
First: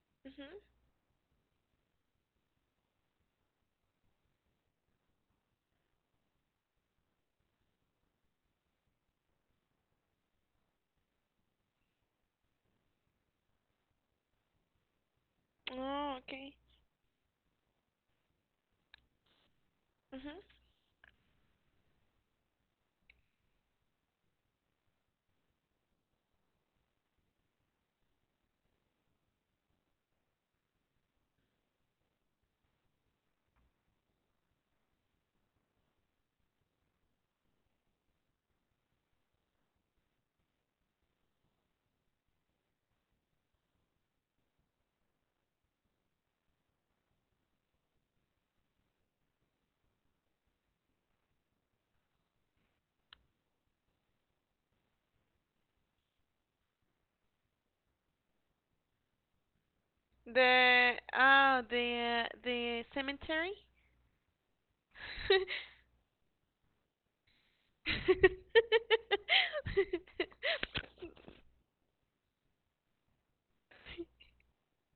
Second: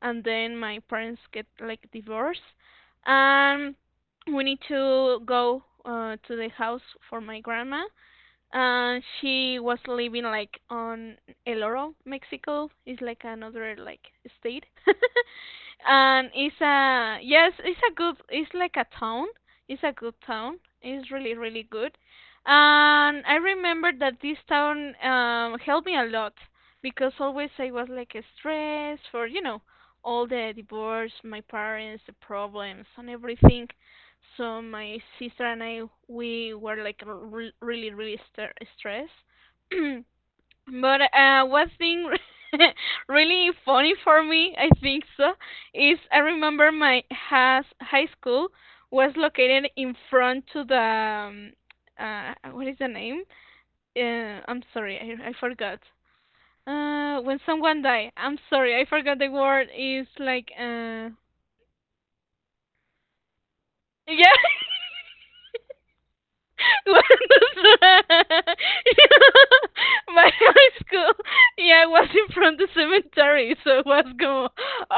and then
Mhm.
my parents get like divorced. And we need to go uh, to the house for my grandma. Uh, she was living like on El Oro, Mexico. It's like another like state,
Oh,
and it's
okay.
a yes, it's a good. It's like a town. It's a good
Mhm.
town. It's really really good, and I remember that this town um helped me a lot because always I was like stressed for you know all the divorce, my parents, the problems, and everything. So my sister and I, we were like re- really, really st- stressed. But uh, one thing really funny for me, I think so, is I remember my has high school was located in front to the um, uh, what is the name? Uh, I'm sorry, I I forgot. Uh, when someone die, I'm sorry, I forgot the word. Is like
The
uh,
ah the the cemetery.
yeah. What the- my high school, yeah, was in front of the cemetery, so it was going,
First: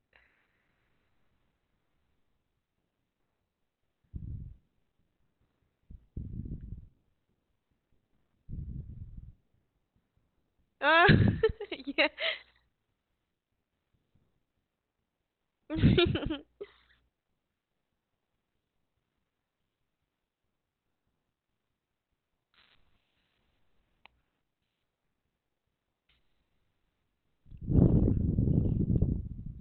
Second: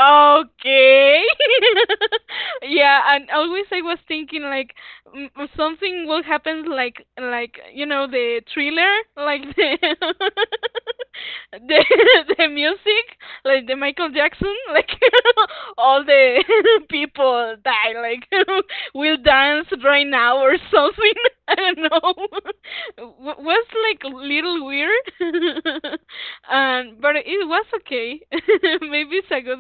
okay. Yeah, and always I was thinking like mm, something will happen, like like you know the thriller, like the
Oh,
the, the music, like the Michael Jackson, like all the people die, like will dance right now or something. I don't know. W- was like a little weird, and but it was okay. Maybe it's a good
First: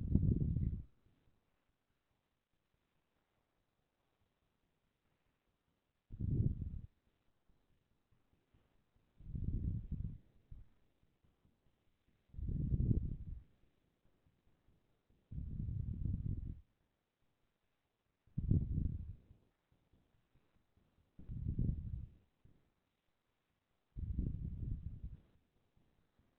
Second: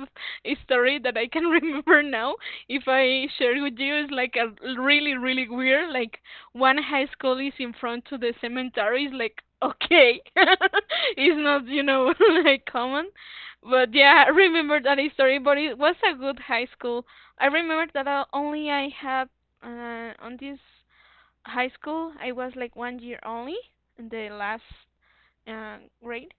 story that I can remember now. If I share with you, it's like a really really weird. Like one high school is in front to the cemetery. It's like okay, it's not you know like common, but yeah, I remember that story, but it was a good high school. I remember that I, only I had uh, on this high school, I was like one year only in the last uh, grade,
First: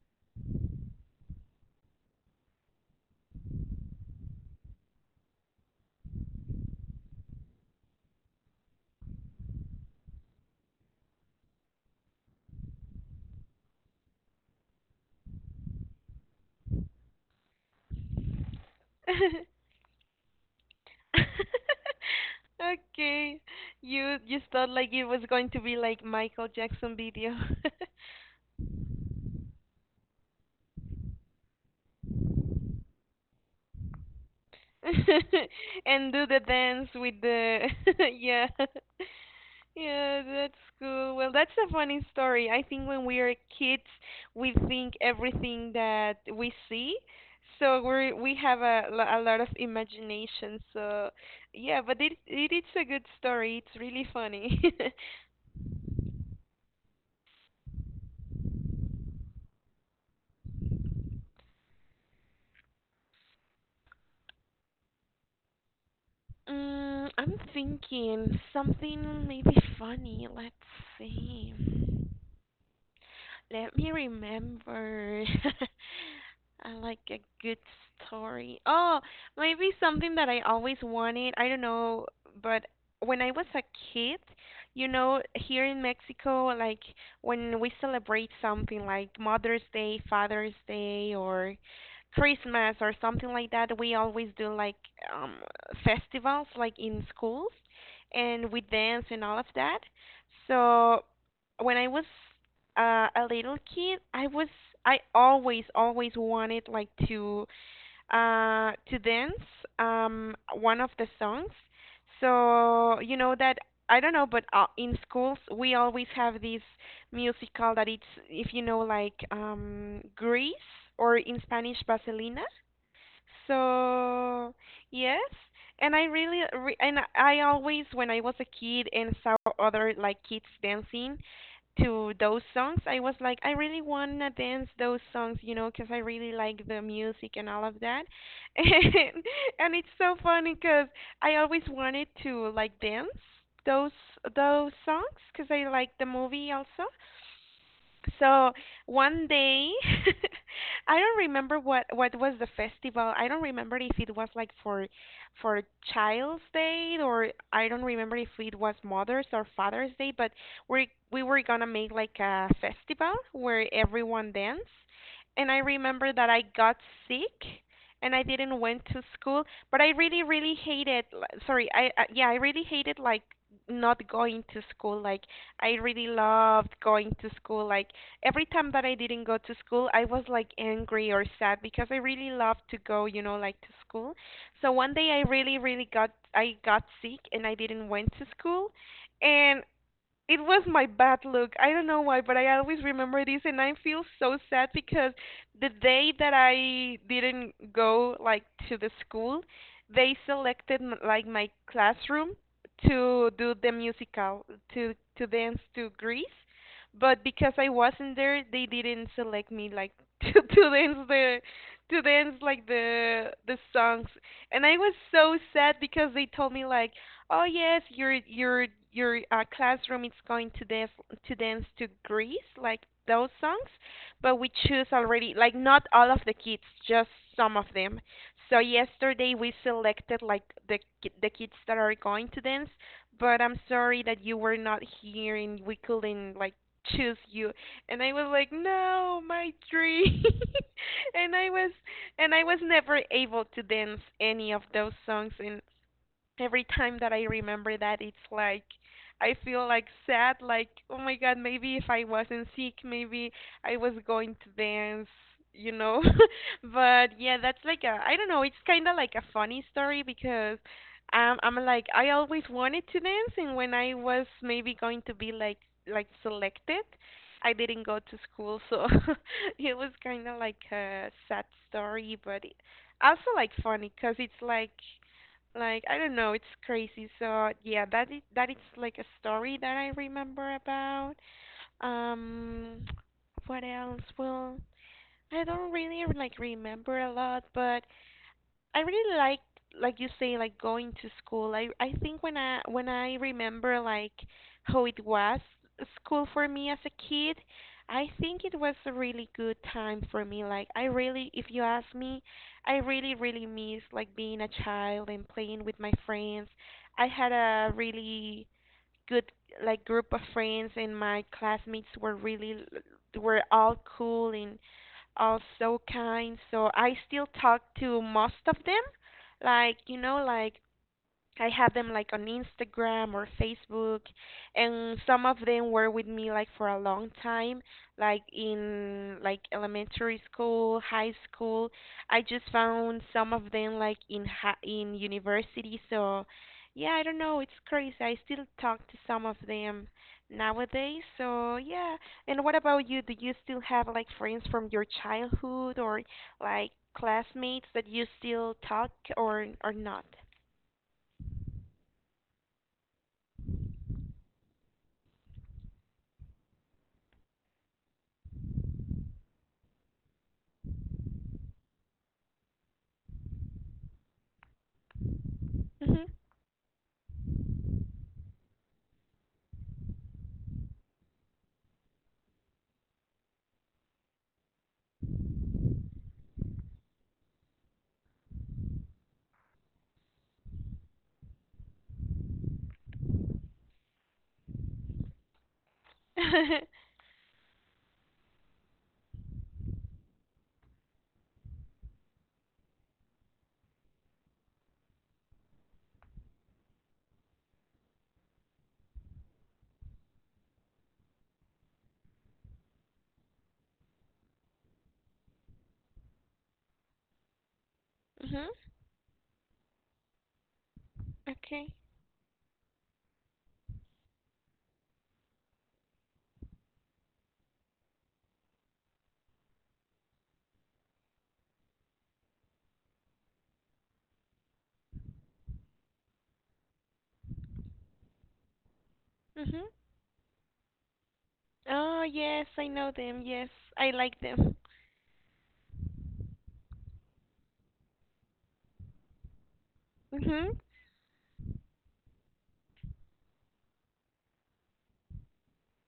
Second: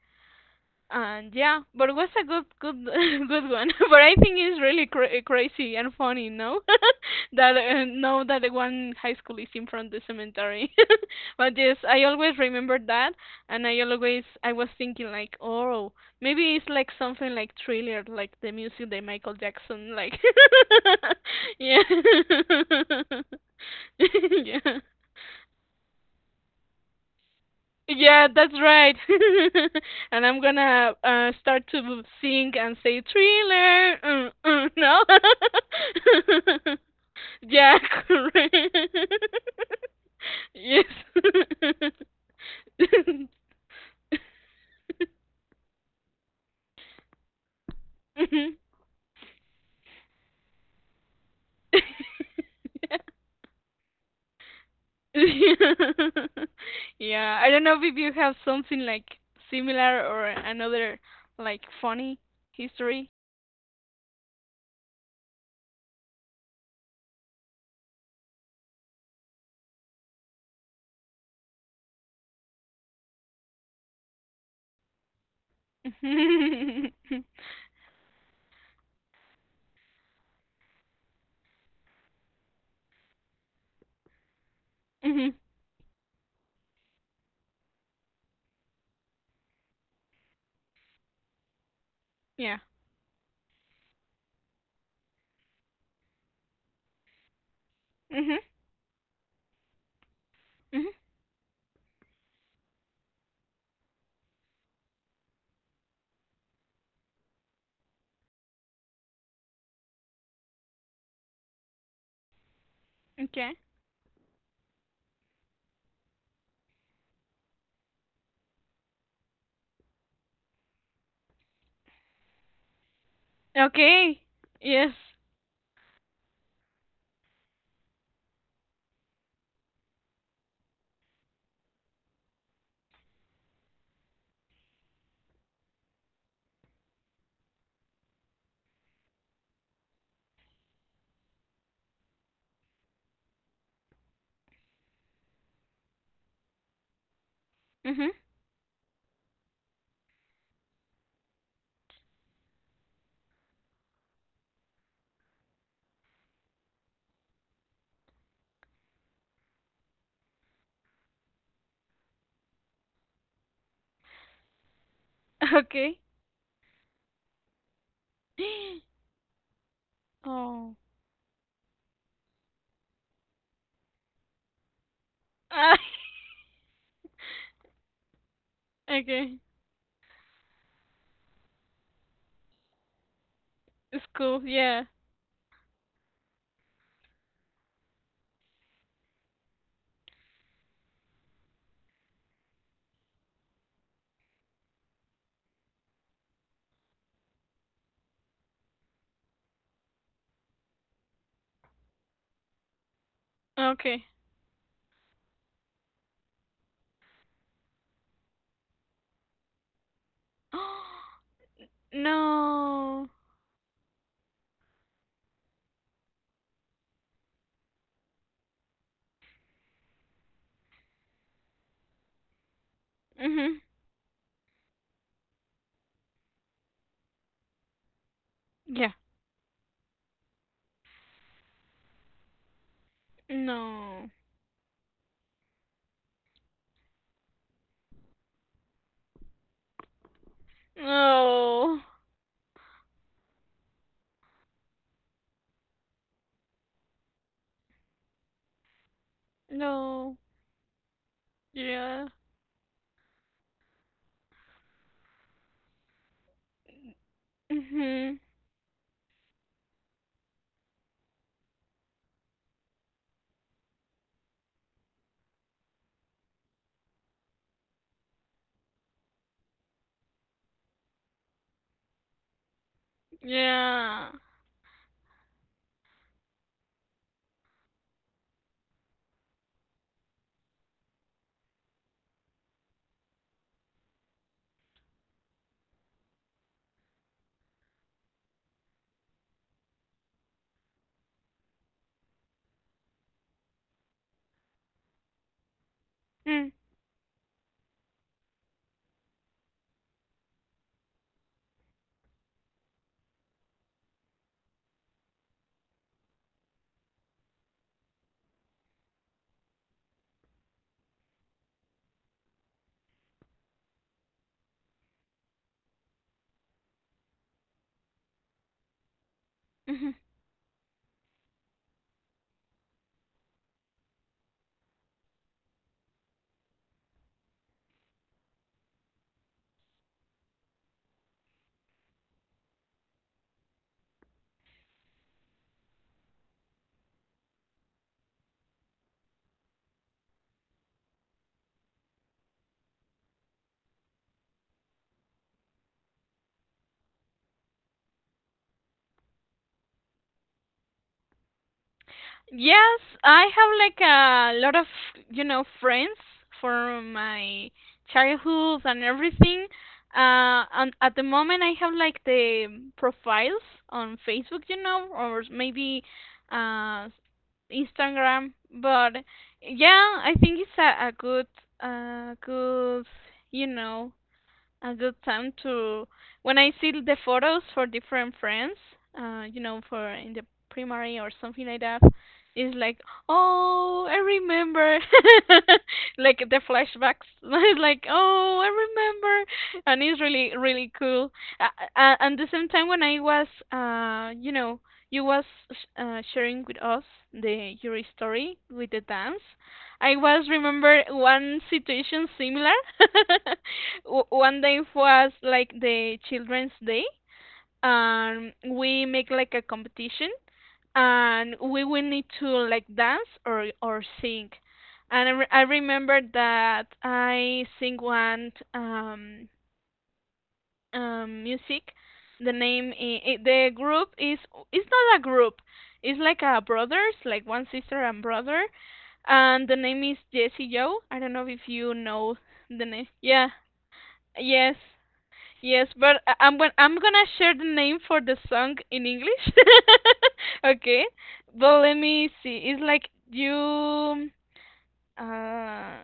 and yeah, but it was a good, good, good one. But I think it's really cra- eh, crazy and funny, no? That uh, no, that the one high school is in front the cemetery. But yes, I always remember that, and I always I was thinking like, oh, maybe it's like something like Thriller, like the music by
yeah.
Michael Jackson, like yeah,
Okay. You you thought
yeah.
like it was going to be like Michael Jackson video.
Yeah, that's right. And I'm gonna uh, start to sing and say thriller. Mm, mm, no.
And do the dance with the
Yeah,
yeah.
correct.
Yeah, that's
Yes.
cool. Well, that's a funny story. I think when we are kids, we think everything that we see. So we we
Mhm.
have a, lo- a lot of imagination. So yeah, but it it is a good story. It's really funny.
Yeah, I don't know if you have something like similar or another like funny history.
Mm, I'm thinking something maybe funny. Let's see. Let me remember. I
Mhm.
like a good story. Oh, maybe something that I always wanted. I don't know, but when I was a kid, you know, here in Mexico, like when we celebrate something like Mother's Day, Father's Day, or
Yeah.
Christmas or something like that, we always do like um festivals like in schools
Mhm.
and we dance and all of that.
Mhm.
So when I was uh, a little kid, I was I always always wanted like to uh, to dance um, one of the songs. So you know
Okay.
that I don't know, but uh, in schools we always have this musical that it's if you know like um, Grease, or in Spanish Vaselina.
Okay.
So
Yes.
yes, and I really re- and I always, when I was a kid and saw other like kids dancing to those songs, I was like, I really want to dance those songs, you know, because I really like the music and all of that. And, and it's so funny because I always wanted to like dance those those songs because I like the movie also.
Mhm.
So one day, I don't remember what what was the festival. I don't remember if it was like for for Child's Day, or I don't remember if it was Mother's or Father's Day, but we we were gonna make like a festival where everyone danced. And I
Okay.
remember that I got sick and I didn't went to school, but I really really
Oh.
hated, sorry, I uh, yeah, I really hated like not going to school. Like I
Ah,
really loved going to school. Like every time that I didn't go
okay.
to school, I was like angry or sad because I really loved to go, you know, like to school.
School.
So
Yeah.
one day I really really got, I got sick and I didn't went to school. And it was my bad luck. I don't know why, but I always remember this, and I feel so sad because the day that I didn't go like to the school, they selected m- like my classroom to do the
Okay.
musical, to to dance to Greece, but because I wasn't there, they didn't select me like to to dance the, to dance like
No.
the the songs, and I was so sad because they told me like, oh yes, your your your uh, classroom is going to dance, to dance to Greece, like those
Mhm.
songs. But we choose already, like not all of the kids, just some of them. So
Yeah.
yesterday we selected like the ki- the kids that are going to dance. But I'm sorry
No.
that you were not here and we couldn't like choose you. And I was like, no, my dream. and I was
No.
and I was never able to dance any of those songs, and every time that I remember that, it's like I feel like
No.
sad, like, oh my God, maybe if I
Yeah.
wasn't sick, maybe I was going to dance, you know? But yeah, that's like a, I
Mhm.
don't know, it's kind of like a funny story because um, I'm like, I always wanted to dance, and when I was maybe going to be like, like selected, I didn't go to school, so it was kind of like a sad story, but it, also like funny
Yeah.
because it's like like I don't know, it's crazy. So yeah, that is that is like a story that I remember about. Um, what else? Well, I don't really like remember a lot, but I really like like you say, like going to school. I I think when I when I remember like how it was school for
Mm.
me as a kid, I think it was a really good time for me. Like I really, if you ask me, I really really miss like being a child and playing with my friends. I had a really good like group of friends, and my classmates were really l- were all cool and all so kind, so I still talk to most of them, like,
Mhm.
you know like I had them like on Instagram or Facebook, and some of them were with me like for a long time, like in like elementary school, high school. I just found some of them like in ha in university. So, yeah, I don't know, it's crazy. I still talk to some of them nowadays. So, yeah. And what about you? Do you still have like friends from your childhood, or like classmates that you still talk, or or not?
Yes, I have like a lot of, you know, friends from my childhood and everything. Uh, and at the moment I have like the profiles on Facebook, you know, or maybe
Mhm.
uh Instagram, but yeah, I think it's a, a good uh good, you know, a good time to, when I see the photos for different friends, uh, you know, for in the primary or something like that, it's like, oh, I remember, like the
Mhm.
flashbacks. It's like, oh, I remember, and it's really really cool. Uh, uh, and the same time when I was, uh, you know, you was uh, sharing with us the your story with the dance. I was remember one situation similar. W- One day was like the children's day, and we make like a competition, and we
Okay.
will need to like dance or or sing. And I, re- I remember that I sing one um um, music. The name, i i the group is, it's not a group. It's like a brothers, like one sister and brother, and the
Mhm.
name is Jesse Joe. I don't know if you
Oh
know
yes, I
the
know
name.
them.
Yeah,
Yes, I like them.
yes, yes. But I- I'm gonna I'm gonna share the name for the song in English.
Mhm.
Okay, but let me see. It's like you. Uh,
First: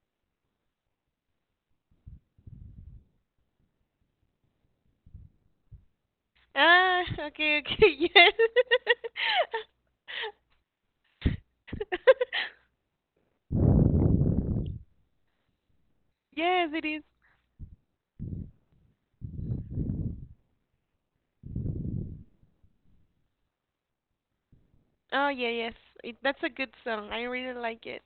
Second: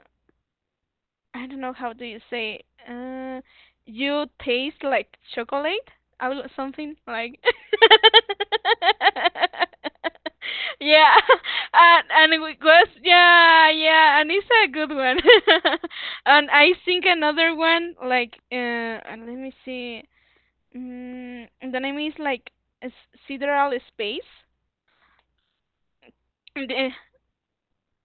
I don't know how do you say. Uh, you taste like chocolate, I will, something
Ah,
like.
okay, okay. Yes.
Yeah, and and it was yeah yeah, and it's a good one. And
Yes,
I
it is.
think another one like uh, and let me see. Mm, the name is like S- Sidereal Space.
Oh yeah, yes. It, that's a good song. I really like it.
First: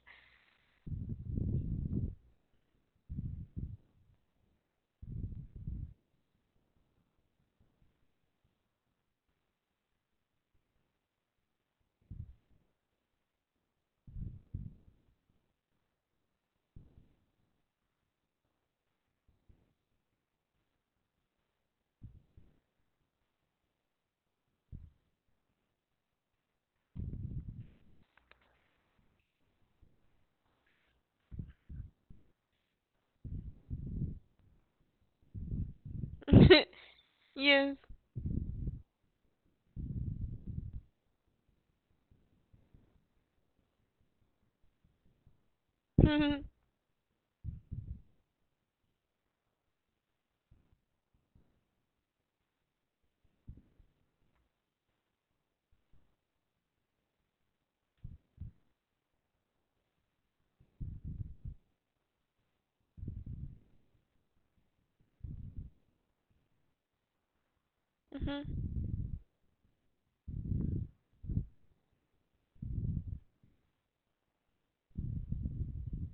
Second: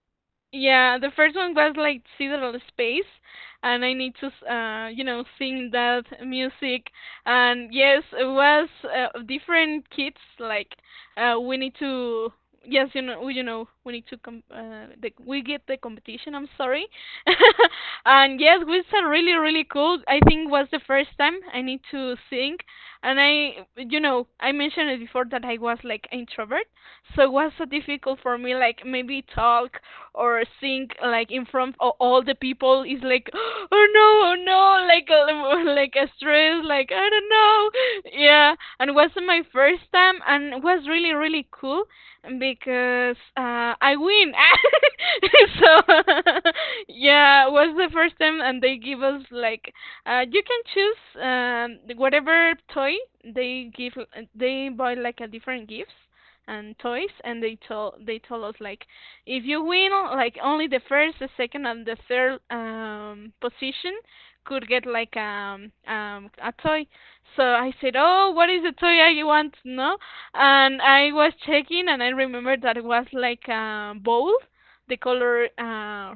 Yeah, the first one was like Sidereal Space, and I need to, s- uh, you know, sing that music. And yes, it was uh, different kids. Like, uh, we need to, yes, you know, we- you know, we need to, com- uh, the, we get the competition. I'm sorry. And yes, it was a really, really cool. I think was the first time I need to sing, and I, you know, I mentioned it before that I was like introvert, so it was so difficult for me, like maybe talk or sing like in front of all the people. Is like, oh no, oh no, like uh, like a stress, like I don't
Yes.
know, yeah. And it was my first time, and it was really really cool because uh, I win. So
Mhm.
yeah, it was the first time, and they give us like uh, you can choose um, whatever toy they give. They buy like a different gifts and toys, and they told they told us like if you win like only the first, the second, and the third um position could get like um um a toy. So I said, oh,
Mhm.
what is the toy I want, no? And I was checking and I remembered that it was like a bowl, the color uh,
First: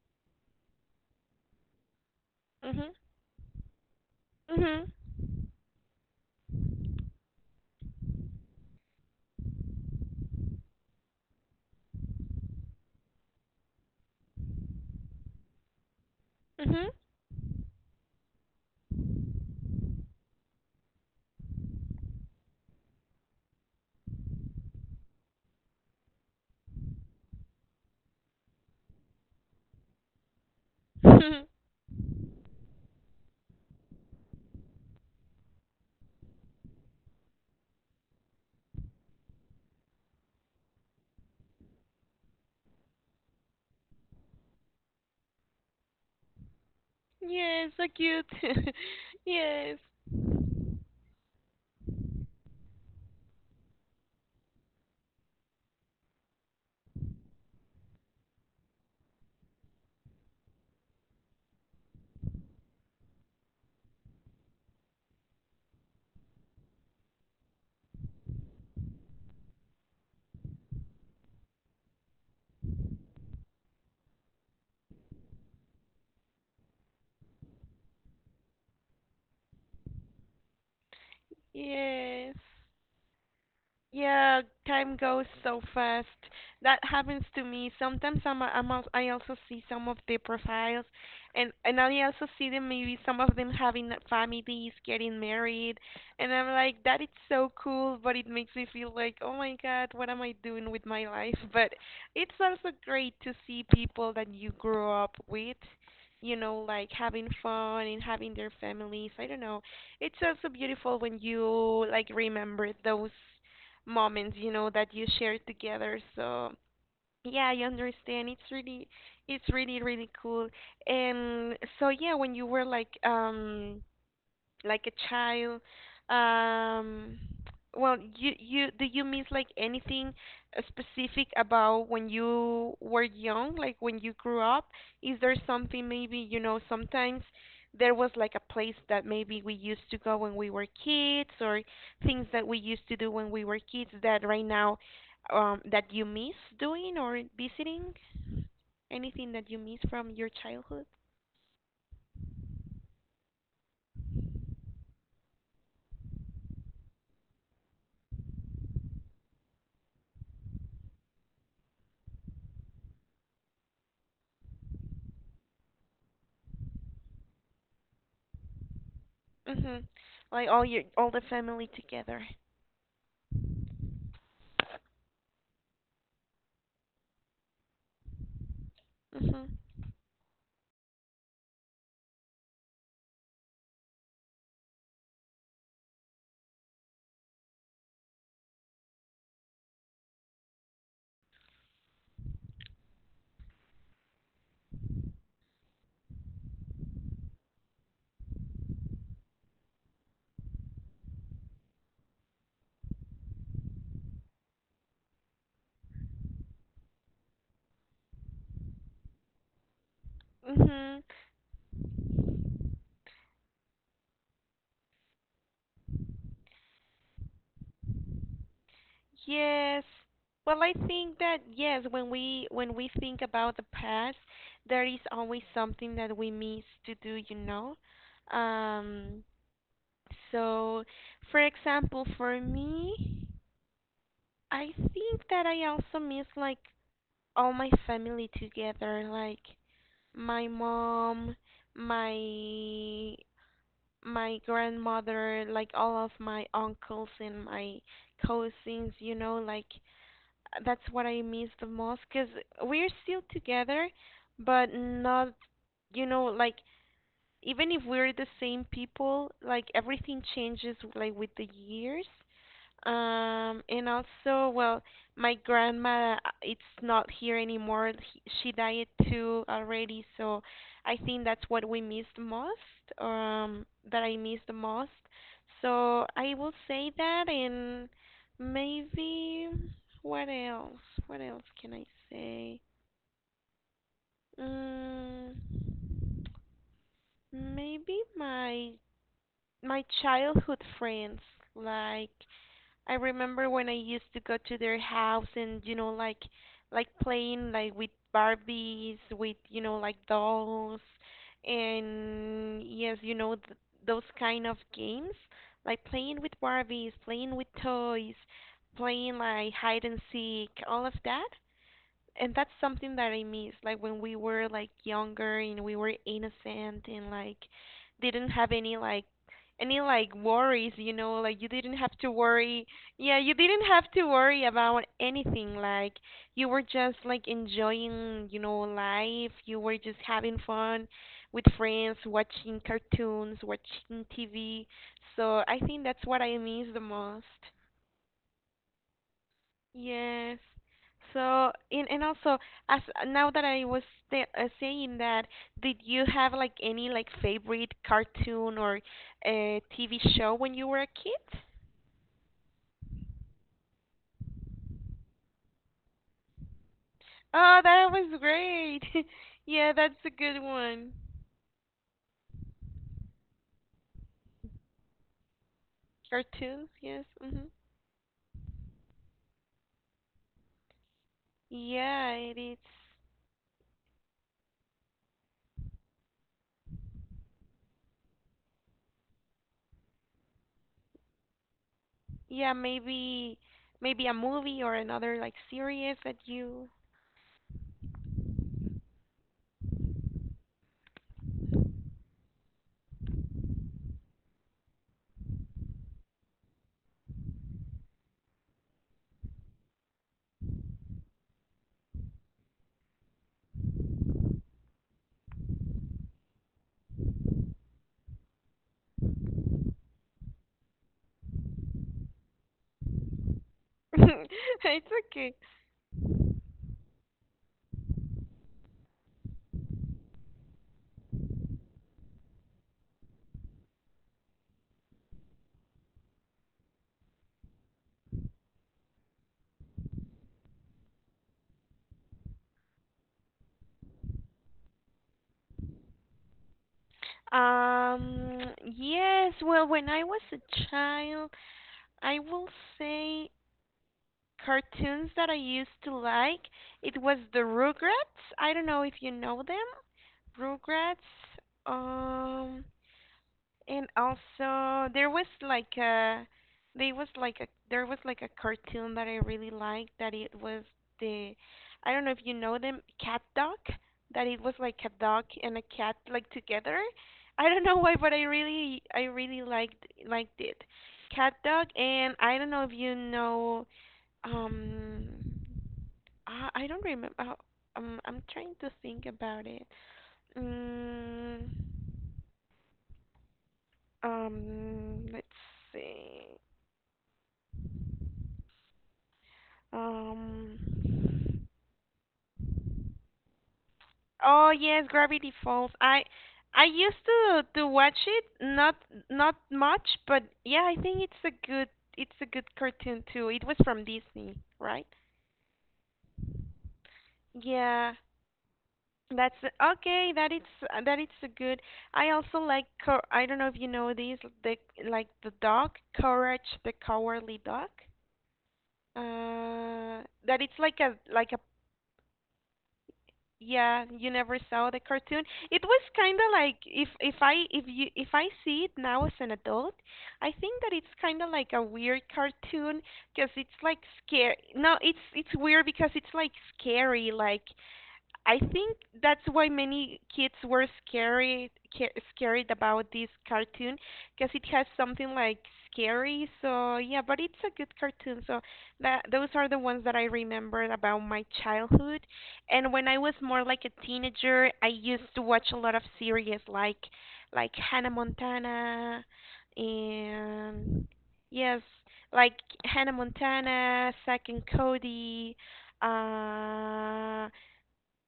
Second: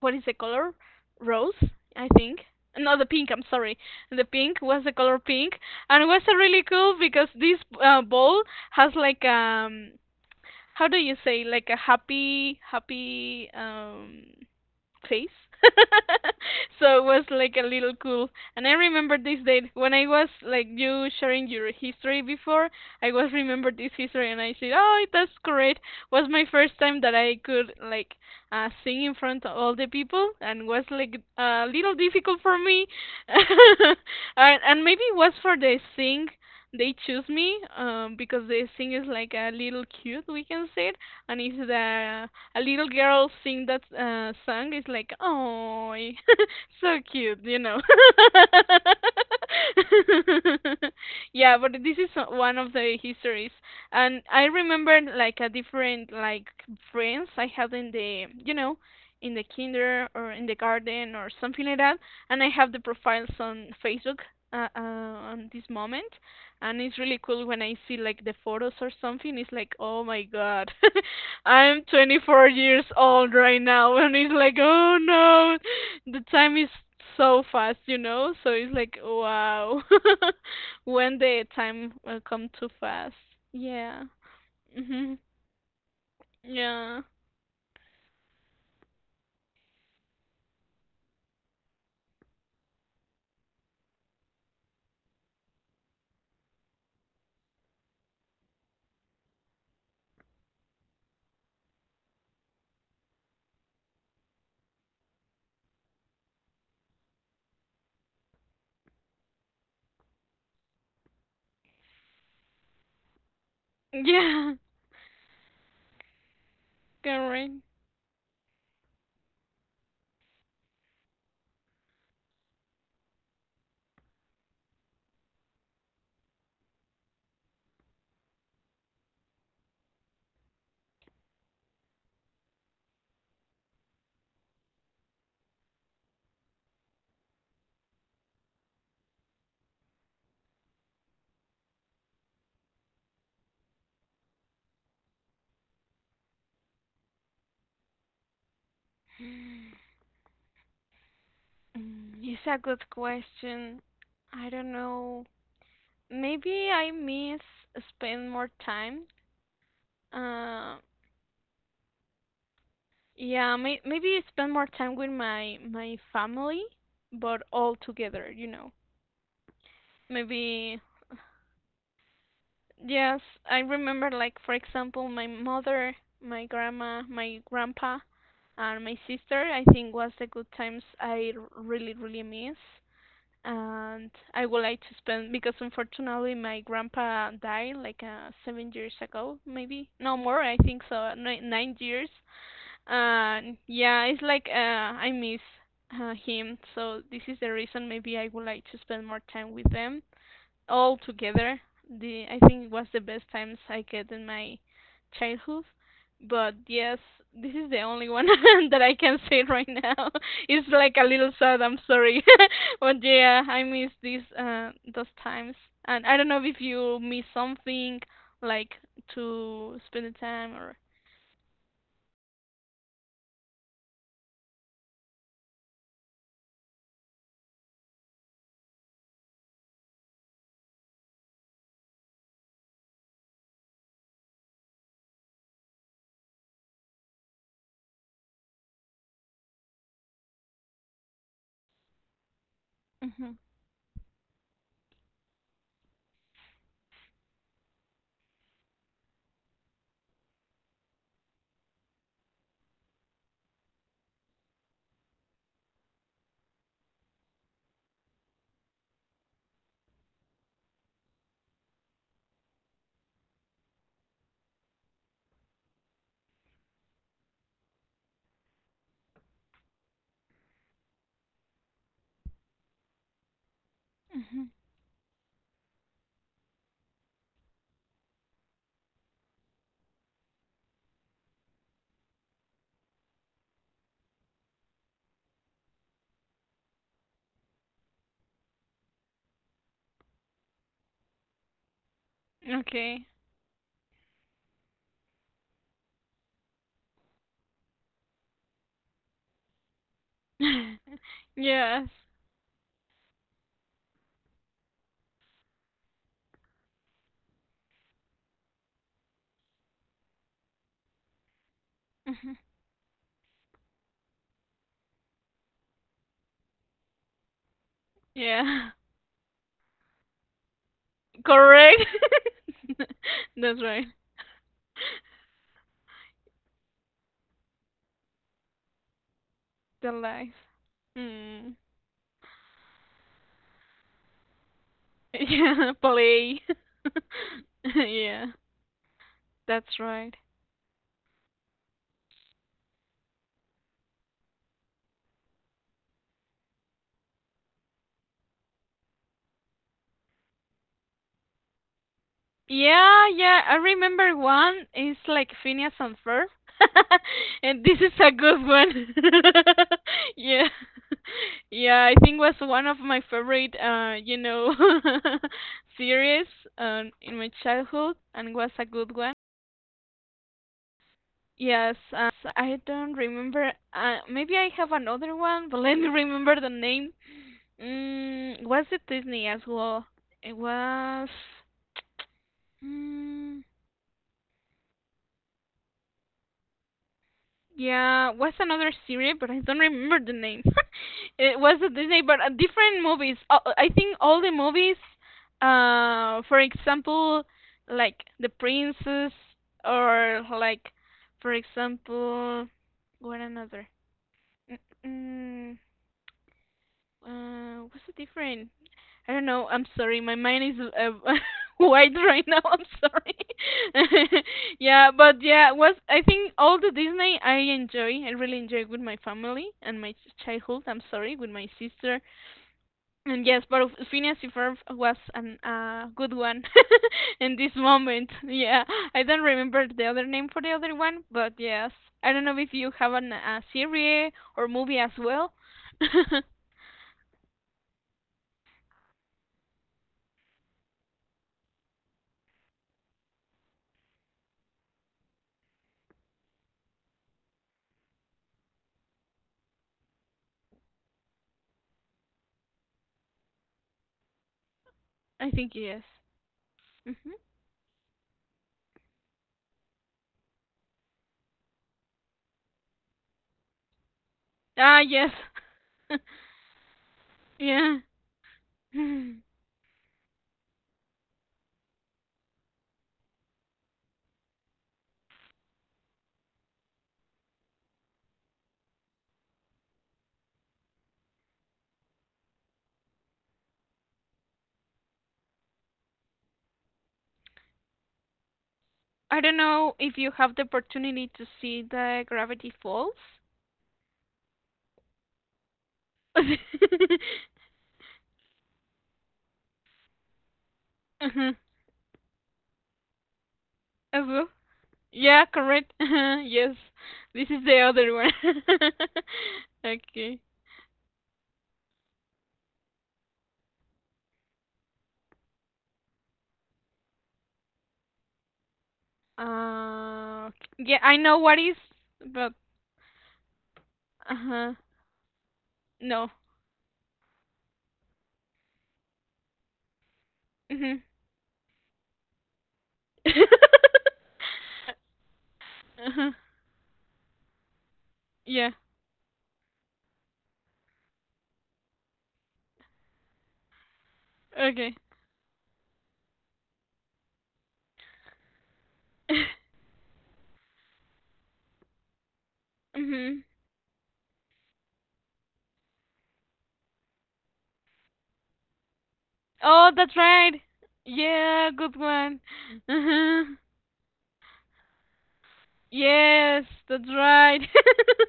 what is the color? Rose, I think.
Mhm.
No, the pink. I'm sorry. The pink was the
Mhm.
color pink, and it was uh, really cool because this uh, ball has like um, how do you say like a happy happy um face. So
Mhm.
it was like a little cool, and I remember this date when I was like you sharing your history before, I was remember this history and I said, oh, that's great. Was my first time that I could like uh sing in front of all the people, and was like
Mhm.
a little difficult for me. and, and maybe it was for the sing they choose me um, because the thing is like a little cute, we can say it, and if the a little girl sing that uh, song, it's like oh, so cute, you
Yes,
know.
so cute. Yes.
Yeah, but this is o- one of the histories, and I remember like a different like friends I had in the you know in the kinder or in the garden or something like that, and I have the profiles on Facebook, uh, uh, on this moment, and it's really cool when I see like the photos or something. It's like, oh my god, I'm twenty-four years old right now, and it's like, oh no, the time is so fast, you know. So it's like, wow, when the time will
Yes.
come too fast. Yeah.
Yeah, time
Hmm.
goes so fast. That
Yeah.
happens to me. Sometimes I'm, a- I'm al- I also see some of the profiles, and and I also see them, maybe some of them having families, getting married, and I'm like, that is so cool, but it makes me feel like, oh my God, what am I doing with my life? But it's also great to see people that you grew up with, you know, like having fun and having their families. I don't know, it's also beautiful when you like remember those moments, you
Yeah.
know, that you share together. So yeah,
Correct.
I understand. It's really, it's really, really cool. And so yeah, when you were like um like a child, um well, you you do you miss like anything uh, specific about when you were young, like when you grew up, is there something, maybe, you know, sometimes there was like a place that maybe we used to go when we were kids, or things that we used to do when we were kids that right now, um that you miss doing or visiting, anything that you miss from your childhood?
Mm, it's a good question. I don't know. Maybe I miss spend more time. Uh. Yeah, may maybe spend more time with my my family, but all together, you know.
Mhm. Like all
Maybe
your, all the family together?
yes, I remember like for example, my mother, my grandma, my grandpa, and my sister.
Mhm.
I think was the good times I r- really really miss, and I would like to spend because unfortunately my grandpa died like uh, seven years ago, maybe no more. I think so, nine, nine years. And yeah, it's like uh, I miss uh, him, so this is the reason maybe I would like to spend more time with them all together. The I think it was the best times I get in my childhood. But yes, this is the only one that I can say right now. It's
Mm-hmm.
like a little sad. I'm sorry, but yeah, I miss these uh, those times. And I don't know if you miss something like to
Yes.
spend the time
Well, I
or.
think that yes, when we when we think about the past, there is always something that we miss to do, you know. Um, so for example, for me, I think that I also miss like all my family together, like my mom, my
Mhm.
my grandmother, like all of my uncles and my cousins, you know, like that's what I miss the most because we're still together, but not, you know, like even if we're the same people, like everything changes like with the years. Um, and also, well, my grandma, uh, it's not here anymore. He- She died too already, so I think that's what we missed most, um, that I missed
Mhm.
the most. So I will say that, and maybe what else? What else can I say? Mm, maybe my my childhood friends, like. I
Okay.
remember when I used to go to their house, and you know, like like playing like with Barbies, with, you know, like dolls,
Yes.
and yes, you know, th- those kind of games, like playing with Barbies, playing with toys, playing like hide and seek, all of that. And that's something that I miss. Like when we were like younger and we were innocent and like didn't have
Yeah.
any like, any like worries, you know, like you didn't
Correct.
have to worry. Yeah, you
That's
didn't
right.
have to worry about anything. Like you were just like enjoying, you know, life. You were
The
just having
life.
fun with
Mm.
friends, watching cartoons, watching T V. So I
Yeah,
think that's what
play.
I miss the most.
Yeah, that's right.
Yes. So, and and also, as now that I was th uh, saying that, did you have like any like favorite cartoon or uh, T V show when you were a kid?
Yeah, yeah, I remember one is like Phineas and Ferb.
Oh,
And this is
that
a
was
good
great.
one.
Yeah, that's a good
Yeah.
one.
Yeah, I think was one of my favorite uh, you know, series
Cartoons,
um
yes.
in my
Hmm.
childhood and was a good one. Yes, uh,
Yeah, it is.
I don't remember. Uh, maybe I have another one, but let me remember the name. Mm, was it Disney as well? It was.
Yeah, maybe,
Mm,
maybe a movie or another like series that you.
yeah, was another series, but I don't remember the name. It was a Disney, but uh, different movies. Uh, I think all the movies, uh, for example, like The Princess, or like, for example, what another? mm mm, Uh, what's the difference? I don't know. I'm sorry. My mind is uh, wide right now. I'm sorry.
It's
Yeah, but
okay.
yeah, was I think all the Disney I enjoy. I really enjoy with my family and my ch- childhood. I'm sorry, with my sister. And yes, but of- Phineas and Ferb was an uh good one in this moment. Yeah, I don't remember the other name for the other one, but yes, I don't know if you have an, a series or movie as well. I
Um, yes, well, when I was a child, I will say cartoons that I used to like. It was the Rugrats. I don't know if you know them. Rugrats. Um, and also there was
think
like
yes.
a, they was
Mhm.
like a there was like a cartoon that I really liked, that it was the I don't know if you know them, Cat Dog, that it was like
Ah,
a
yes.
dog and a cat like together. I don't know
Yeah.
why, but I really I
Hmm.
really liked liked it. Cat Dog. And I don't know if you know, um I, I don't remember. Oh, um I'm trying to think about it. Mm, um let's see.
I don't know if you have the
Um,
opportunity to see the Gravity Falls.
oh yes, Gravity Falls. I I used to to watch it, not not much, but yeah, I think it's
Uh-huh.
a good, it's a good cartoon too. It was from
As well.
Disney, right?
Yeah, correct. Yes. This is the other
Yeah,
one.
that's okay.
Okay.
That it's, that it's a good. I also like Co- I don't know if you know these, the like the dog, Courage the Cowardly Dog. Uh,
Uh,
that it's
yeah,
like a,
I know
like
what
a.
is, but
Yeah, you never
uh-huh.
saw the cartoon. It was
No.
kind of like, if if I if you if I see it now as an adult, I think that
Mhm.
it's kind of like a weird cartoon because it's like scary. No, it's it's weird because
Uh-huh.
it's like scary. Like I
Yeah.
think that's why many kids were scary, ca- scared about this cartoon because it has
Okay.
something like scary. So yeah, but it's a good cartoon. So that those are the ones that I remembered about my childhood. And when I was
Mhm.
more like a teenager, I used to watch a lot of series like like Hannah Montana
Oh, that's right.
and
Yeah,
yes,
good one.
like Hannah
Uh-huh.
Montana, Zack and Cody.
Yes, that's
Uh,
right.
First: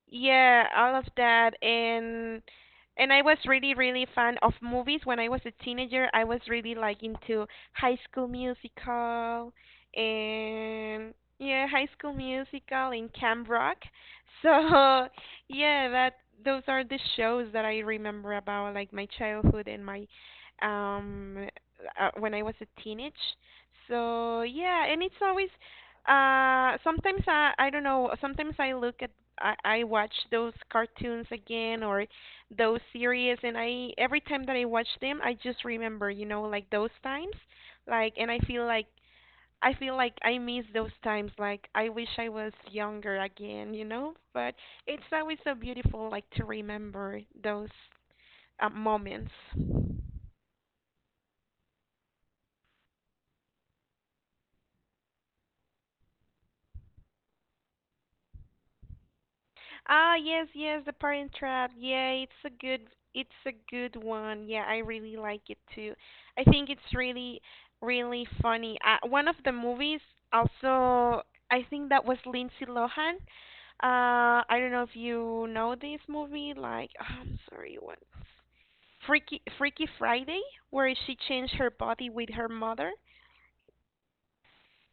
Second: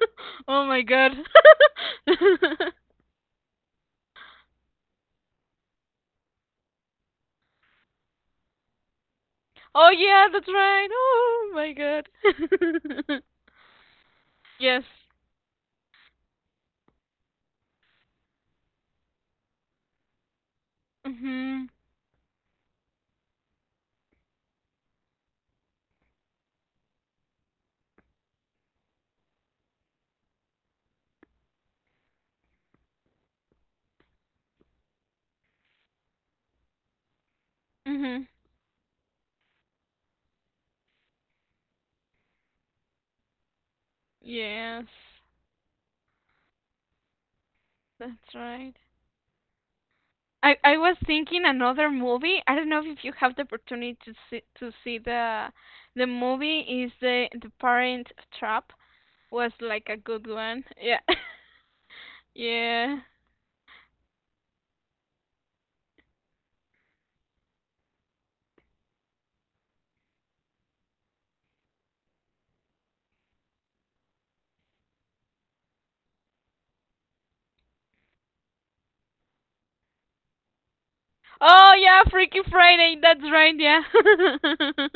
Oh
yeah,
my
all of
god.
that and and I was really really fan of movies when I was a teenager. I was really like into High School Musical
Oh yeah, that's right.
and
Oh
yeah,
my
High
god.
School Musical and Camp Rock. So,
Yes.
yeah, that those are the shows that I remember about like my childhood and my um
Mhm.
uh, when I was a teenage. So, yeah, and it's always uh, sometimes I I don't know. Sometimes I look at I I watch those cartoons again or those series, and I every time that I watch them, I just remember, you know, like those times, like,
Mhm.
and I feel like I feel like I miss those times. Like I wish I was younger again, you know. But
Yes,
it's always so beautiful, like to remember those
that's
uh,
right.
moments.
I I was thinking another movie. I don't know if you have the opportunity to see to see the the movie is the the Parent Trap, was like a
Ah,
good
yes,
one.
yes, The
Yeah.
Parent Trap. Yeah, it's a good
Yeah.
it's a good one. Yeah, I really like it too. I think it's really really funny. Uh, one of the movies also I think that was Lindsay Lohan. Uh, I don't know if you know this movie like oh, I'm sorry, what Freaky Freaky Friday where she changed her
Oh yeah,
body with
Freaky
her
Friday.
mother.
That's right. Yeah.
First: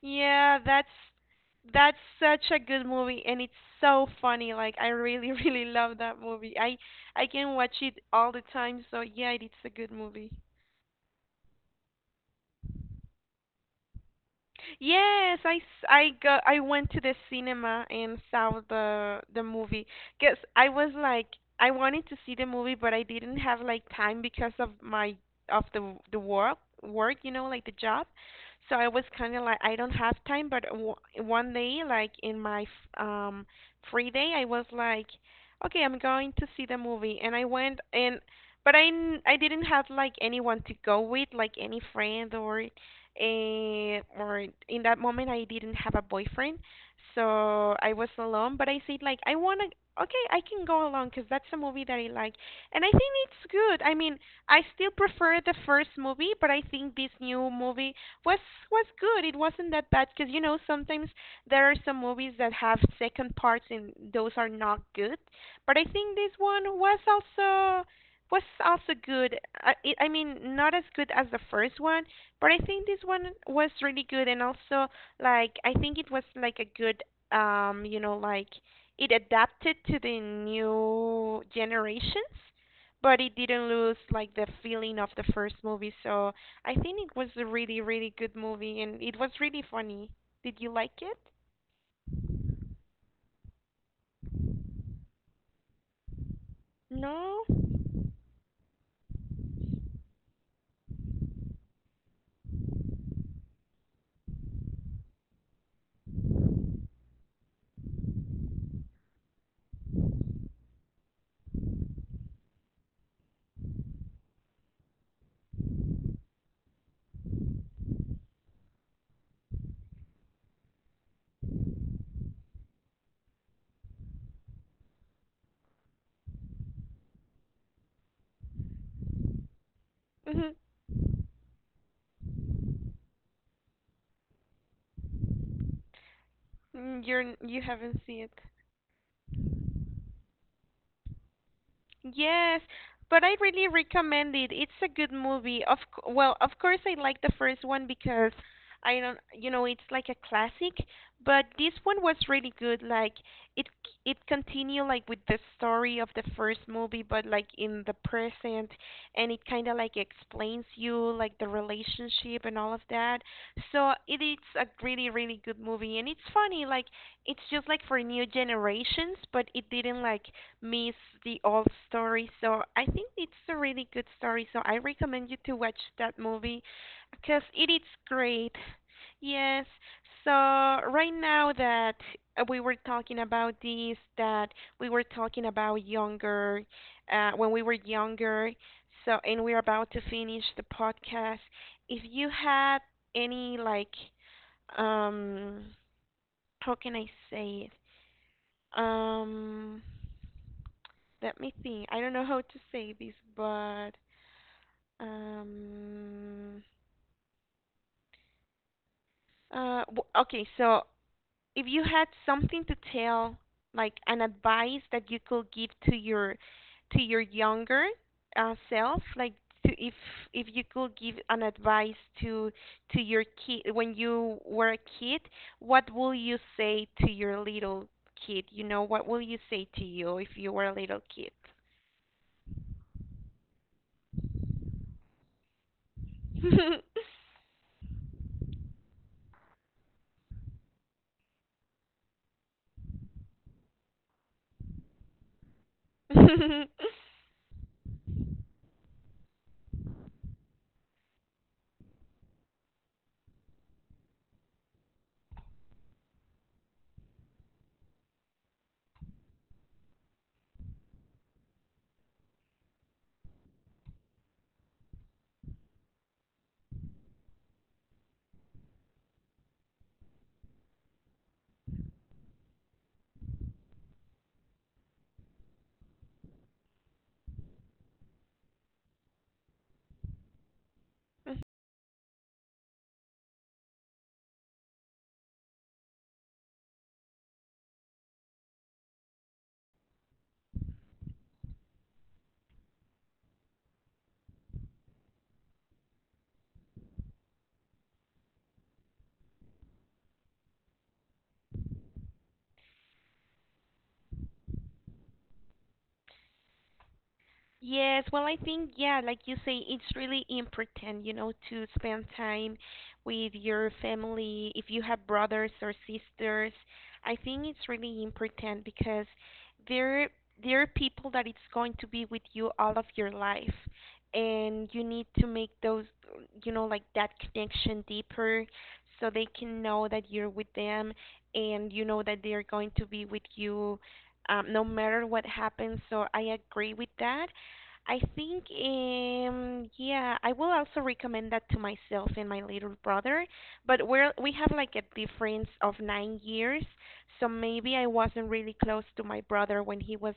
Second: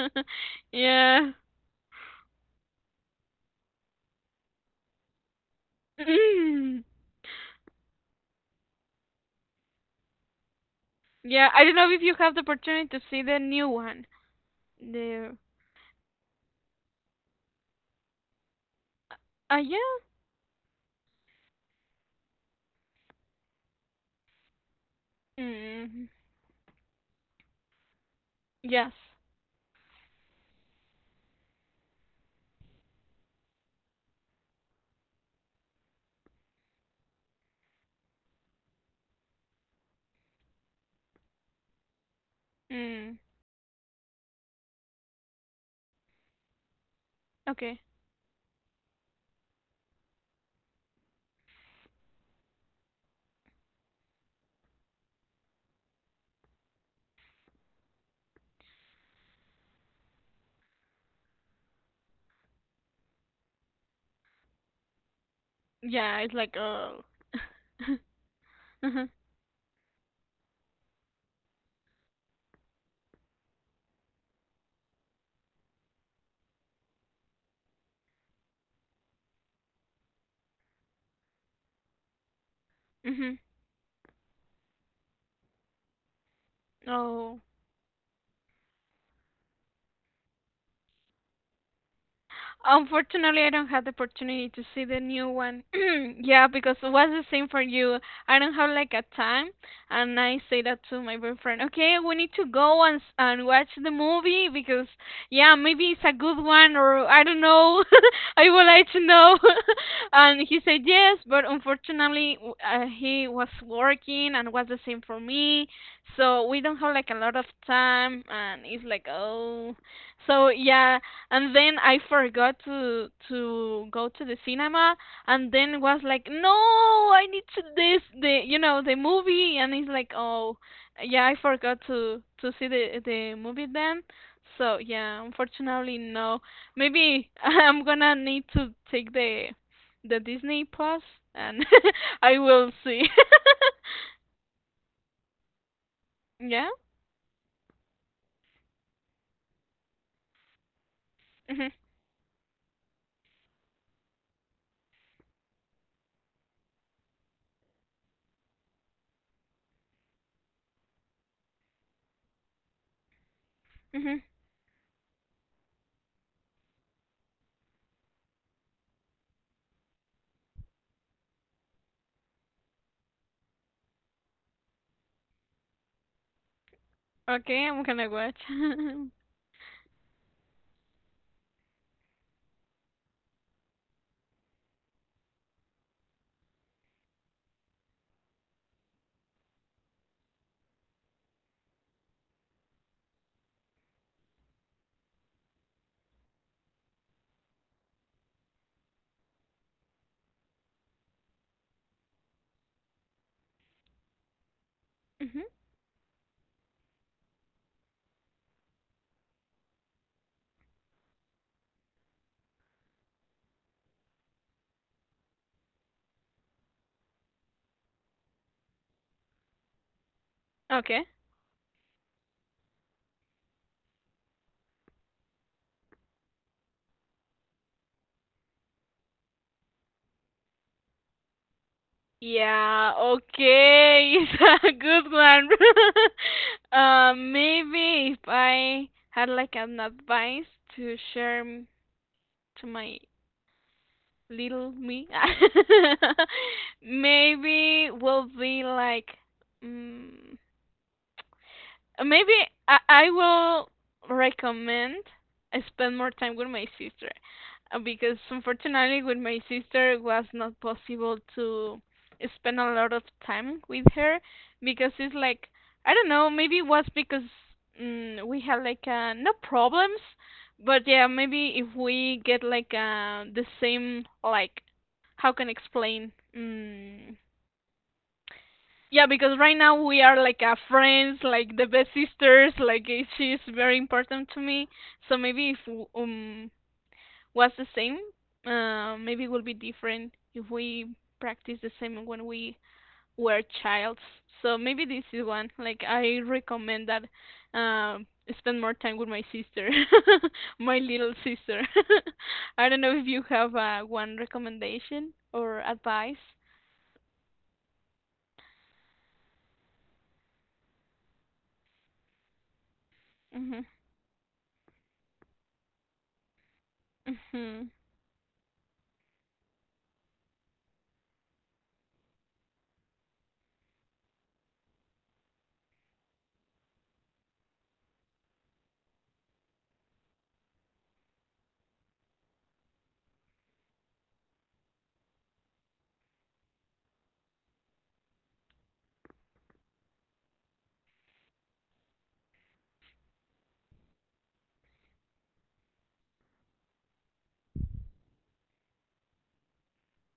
Yeah, that's
Yeah.
that's such a good movie and it's so funny. Like I really, really love that movie. I
Mm.
I can watch it all the time, so yeah, it's a good movie.
Yeah. I don't know if you have the opportunity to see the new one. The
Yes, I s- I go I went to the cinema and saw the the
ah
movie
yeah.
because I was like I wanted to see the movie but I didn't have like time because of my of the
Mm.
the work work you know like the job, so I
Yes.
was kind of like I don't have time but w one day like in my f- um free day I was like okay, I'm going to see the movie and I went and but I n- I didn't have like anyone to go with like any friend or
Mm.
eh, or in that moment I didn't have a boyfriend, so
Okay.
I was alone. But I said like I wanna, okay, I can go alone because that's a movie that I like, and I think it's good. I mean, I still prefer the first movie, but I think this new movie was was good. It wasn't that bad because you know sometimes there are some movies that have second parts and those are not good, but I think
Yeah.
this
It's like
one was
oh.
also was also
Mhm.
good. I, it, I mean, not as good as the first one, but I think this one was really good, and also like I think it was like a good, um, you know, like it adapted to the new generations, but it
Mhm.
didn't lose like the feeling of the first movie. So I think it was
Oh.
a really, really good movie, and it was really funny. Did you like it?
Unfortunately, I don't have the opportunity to see the new one. Yeah, because it was the
No?
same for you. I don't have like a time, and I say that to my boyfriend. Okay, we need to go and s- and watch the movie because yeah, maybe it's a good one or I don't know. I would like to know. And he said yes, but unfortunately, w- uh, he was working and was the same for me, so we don't have like a lot of time, and it's like oh. So yeah, and then I forgot to to go to the cinema, and then was like, no, I need to this the you know the movie, and it's like, oh, yeah, I forgot to to see the the movie then. So yeah, unfortunately no.
Mm,
Maybe
You're you
I'm
haven't
gonna
seen it.
need to take the the Disney Plus, and I
Yes,
will see.
but I really recommend it. It's a good movie. Of c- well, of
Yeah.
course I like the first one because I don't, you know, it's like a classic, but
Mhm.
this one was really good. Like it it continued like with the story of the first movie but like in the present and it kind of like explains you like the relationship and all of that. So it
Mhm.
is a really really good movie and it's funny like it's just like for new generations, but it didn't like miss the old story. So I think it's a really good story. So I recommend you to watch that movie because it
Okay, I'm
is
gonna watch.
great. Yes. So right now that uh, we were talking about this, that we were talking about younger, uh, when we were younger. So and we're about to finish the podcast. If you had any like, um, how can I say it? Um. Let me think. I don't know how to say this, but
Mhm.
um, uh, w- okay. So if you had something to tell, like an advice that you could give to your to your younger uh, self, like to, if if you could
Okay.
give an advice to to your kid when you were a kid, what will you say to your little kid? You know, what will you say to you if you were a little kid?
Yeah, okay, it's a good one. Uh, maybe if I had like an advice to share m- to my little me, maybe will be like, mm. Maybe I, I will recommend I spend more time with my sister, uh, because unfortunately with my sister it was not possible to spend a lot of time with her, because it's like I don't know, maybe it was because mm, we had like uh, no problems, but yeah maybe if we get like uh, the same like, how can I explain, mm, yeah, because right now we are like a friends, like the best sisters. Like eh, she's very important to me. So maybe if w- um was the same, uh, maybe it would be different if we practice the same when we were childs. So maybe this is one. Like I recommend that um spend more time with my sister, my little sister. I don't know if you have uh, one recommendation or advice.
Yes, well, I think, yeah, like you say, it's really important, you know, to spend time with
Mhm.
your family. If you have brothers or sisters, I think it's
Mhm.
really important because they're they're people that it's going to be with you all of your life, and you need to make those, you know, like that connection deeper so they can know that you're with them and you know that they're going to be with you um, no matter what happens. So I agree with that. I think, um, yeah, I will also recommend that to myself and my little brother. But we're we have like a difference of nine years, so maybe I wasn't really close to my brother when he was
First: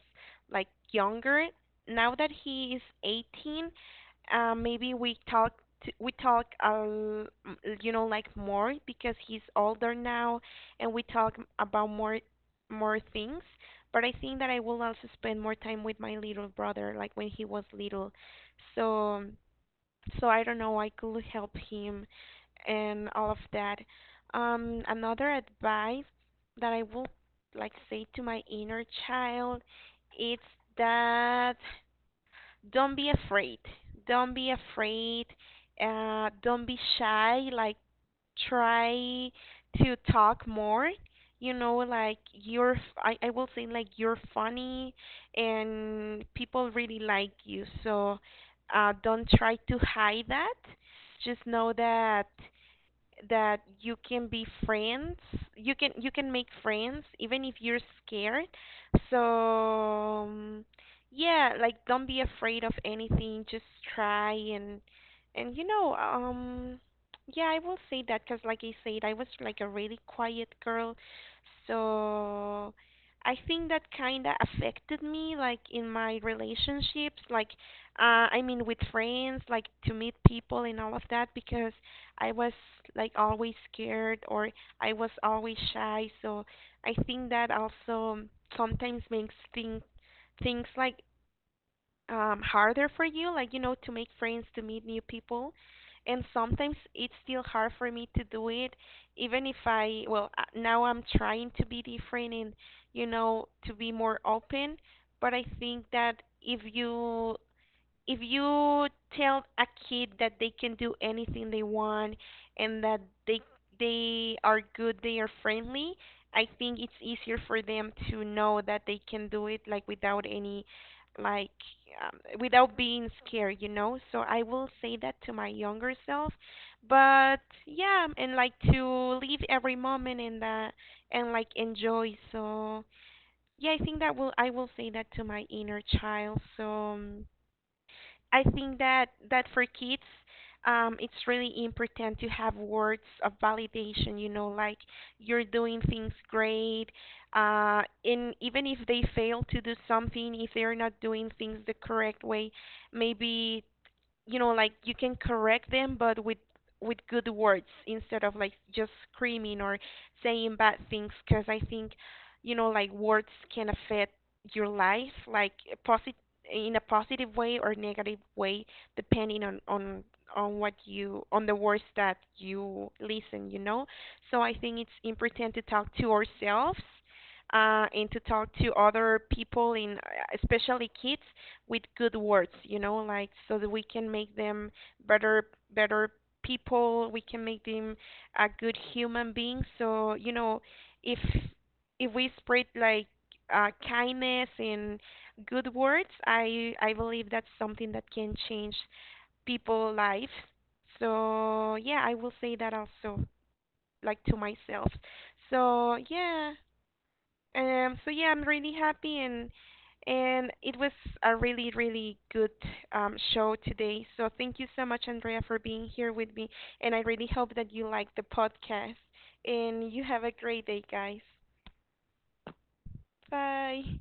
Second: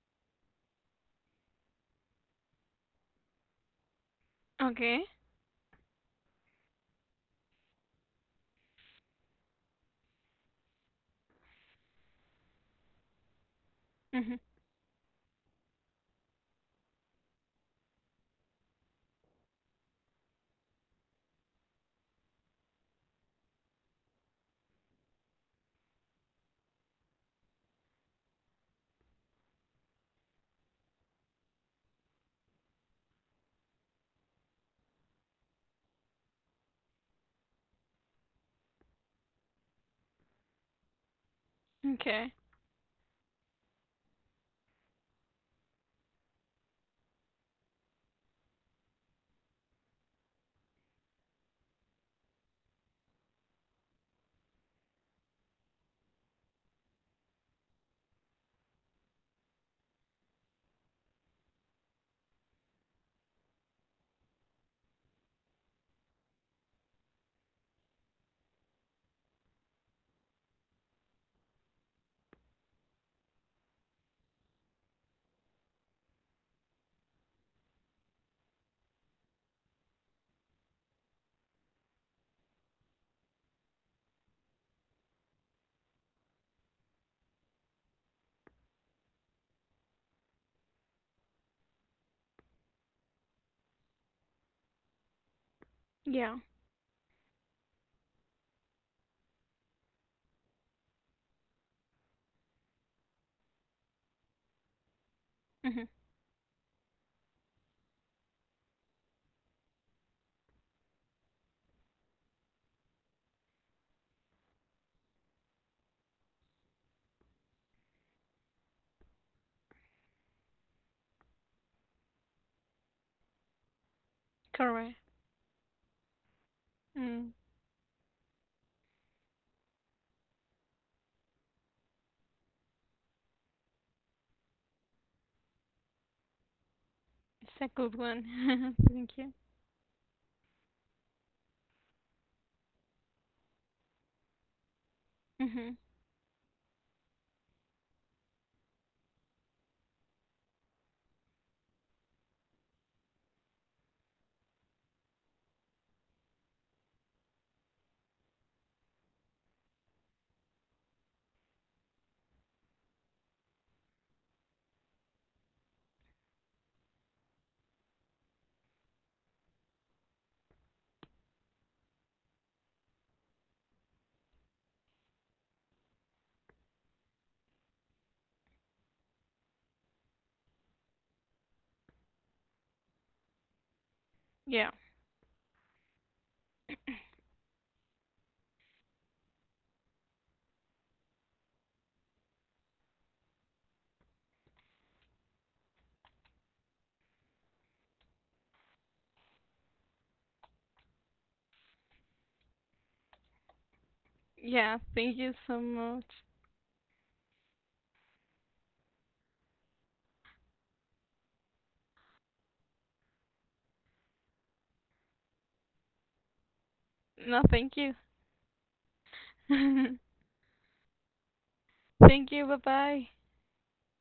like younger. Now that he is eighteen, uh, maybe
Okay.
we talk t- we talk uh, you know like more because he's older now, and we talk about more more things but I think that I will also spend more time with my little brother, like when he was little. So, so I don't know, I could help him and all of that. Um, another advice that I will like say to my inner child, it's that don't be afraid. Don't be afraid. Uh, don't be shy. Like try to talk more you know like
Okay.
you're f- I, I will say like you're funny and people really like you so uh, don't try to hide that, just know that that you can be friends, you can you can make friends even if you're scared so um, yeah, like don't be afraid of anything, just try and and you know um yeah, I will say that because like I said I was like a really quiet girl so I think that kind of affected me like in my relationships like uh I mean with friends like to meet people and all of that because I was like always scared or I was always shy. So I think that also sometimes makes things things like um harder for you, like you know, to make friends, to meet new people. And
Yeah.
sometimes it's still hard for me to do it, even if I, well, uh, now I'm trying to be different and, you know, to be more open. But I
Mm-hmm.
think that if you if you tell a kid that they can do anything they want and that they they are good, they are friendly, I think it's easier for them to know that they can do it like without any like um, without being scared, you know? So I will
Correct.
say that to my younger self,
Mm.
but yeah, and like to live every moment in that and like enjoy. So yeah, I think that will I will say that to my inner child. So um,
It's a good one.
I think that
Thank you.
that for kids, um, it's really important to have words of validation. You know, like you're
Mm-hmm.
doing things great. Uh, and even if they fail to do something, if they're not doing things the correct way, maybe you know like you can correct them but with with good words instead of like just screaming or saying bad things because I think you know like words can affect your life like positive in a positive way or negative way depending on on on what you on the words that you listen you know, so I think it's important to talk to ourselves uh, and to talk to other people in especially kids with good words, you know, like so that we can make them
Yeah.
better better people, we can make them a good human being. So, you know, if if we spread like uh, kindness and good words, I I believe that's something that can change people's lives. So, yeah, I will say that also like to
Yeah.
myself.
Thank you so
So,
much.
yeah, um, so yeah, I'm really happy and and it was a really really good um, show today. So thank you so much, Andrea, for being here with me. And I really
No,
hope that
thank
you
you.
like the podcast. And you have a great day, guys.
Thank you. Bye bye.
Bye.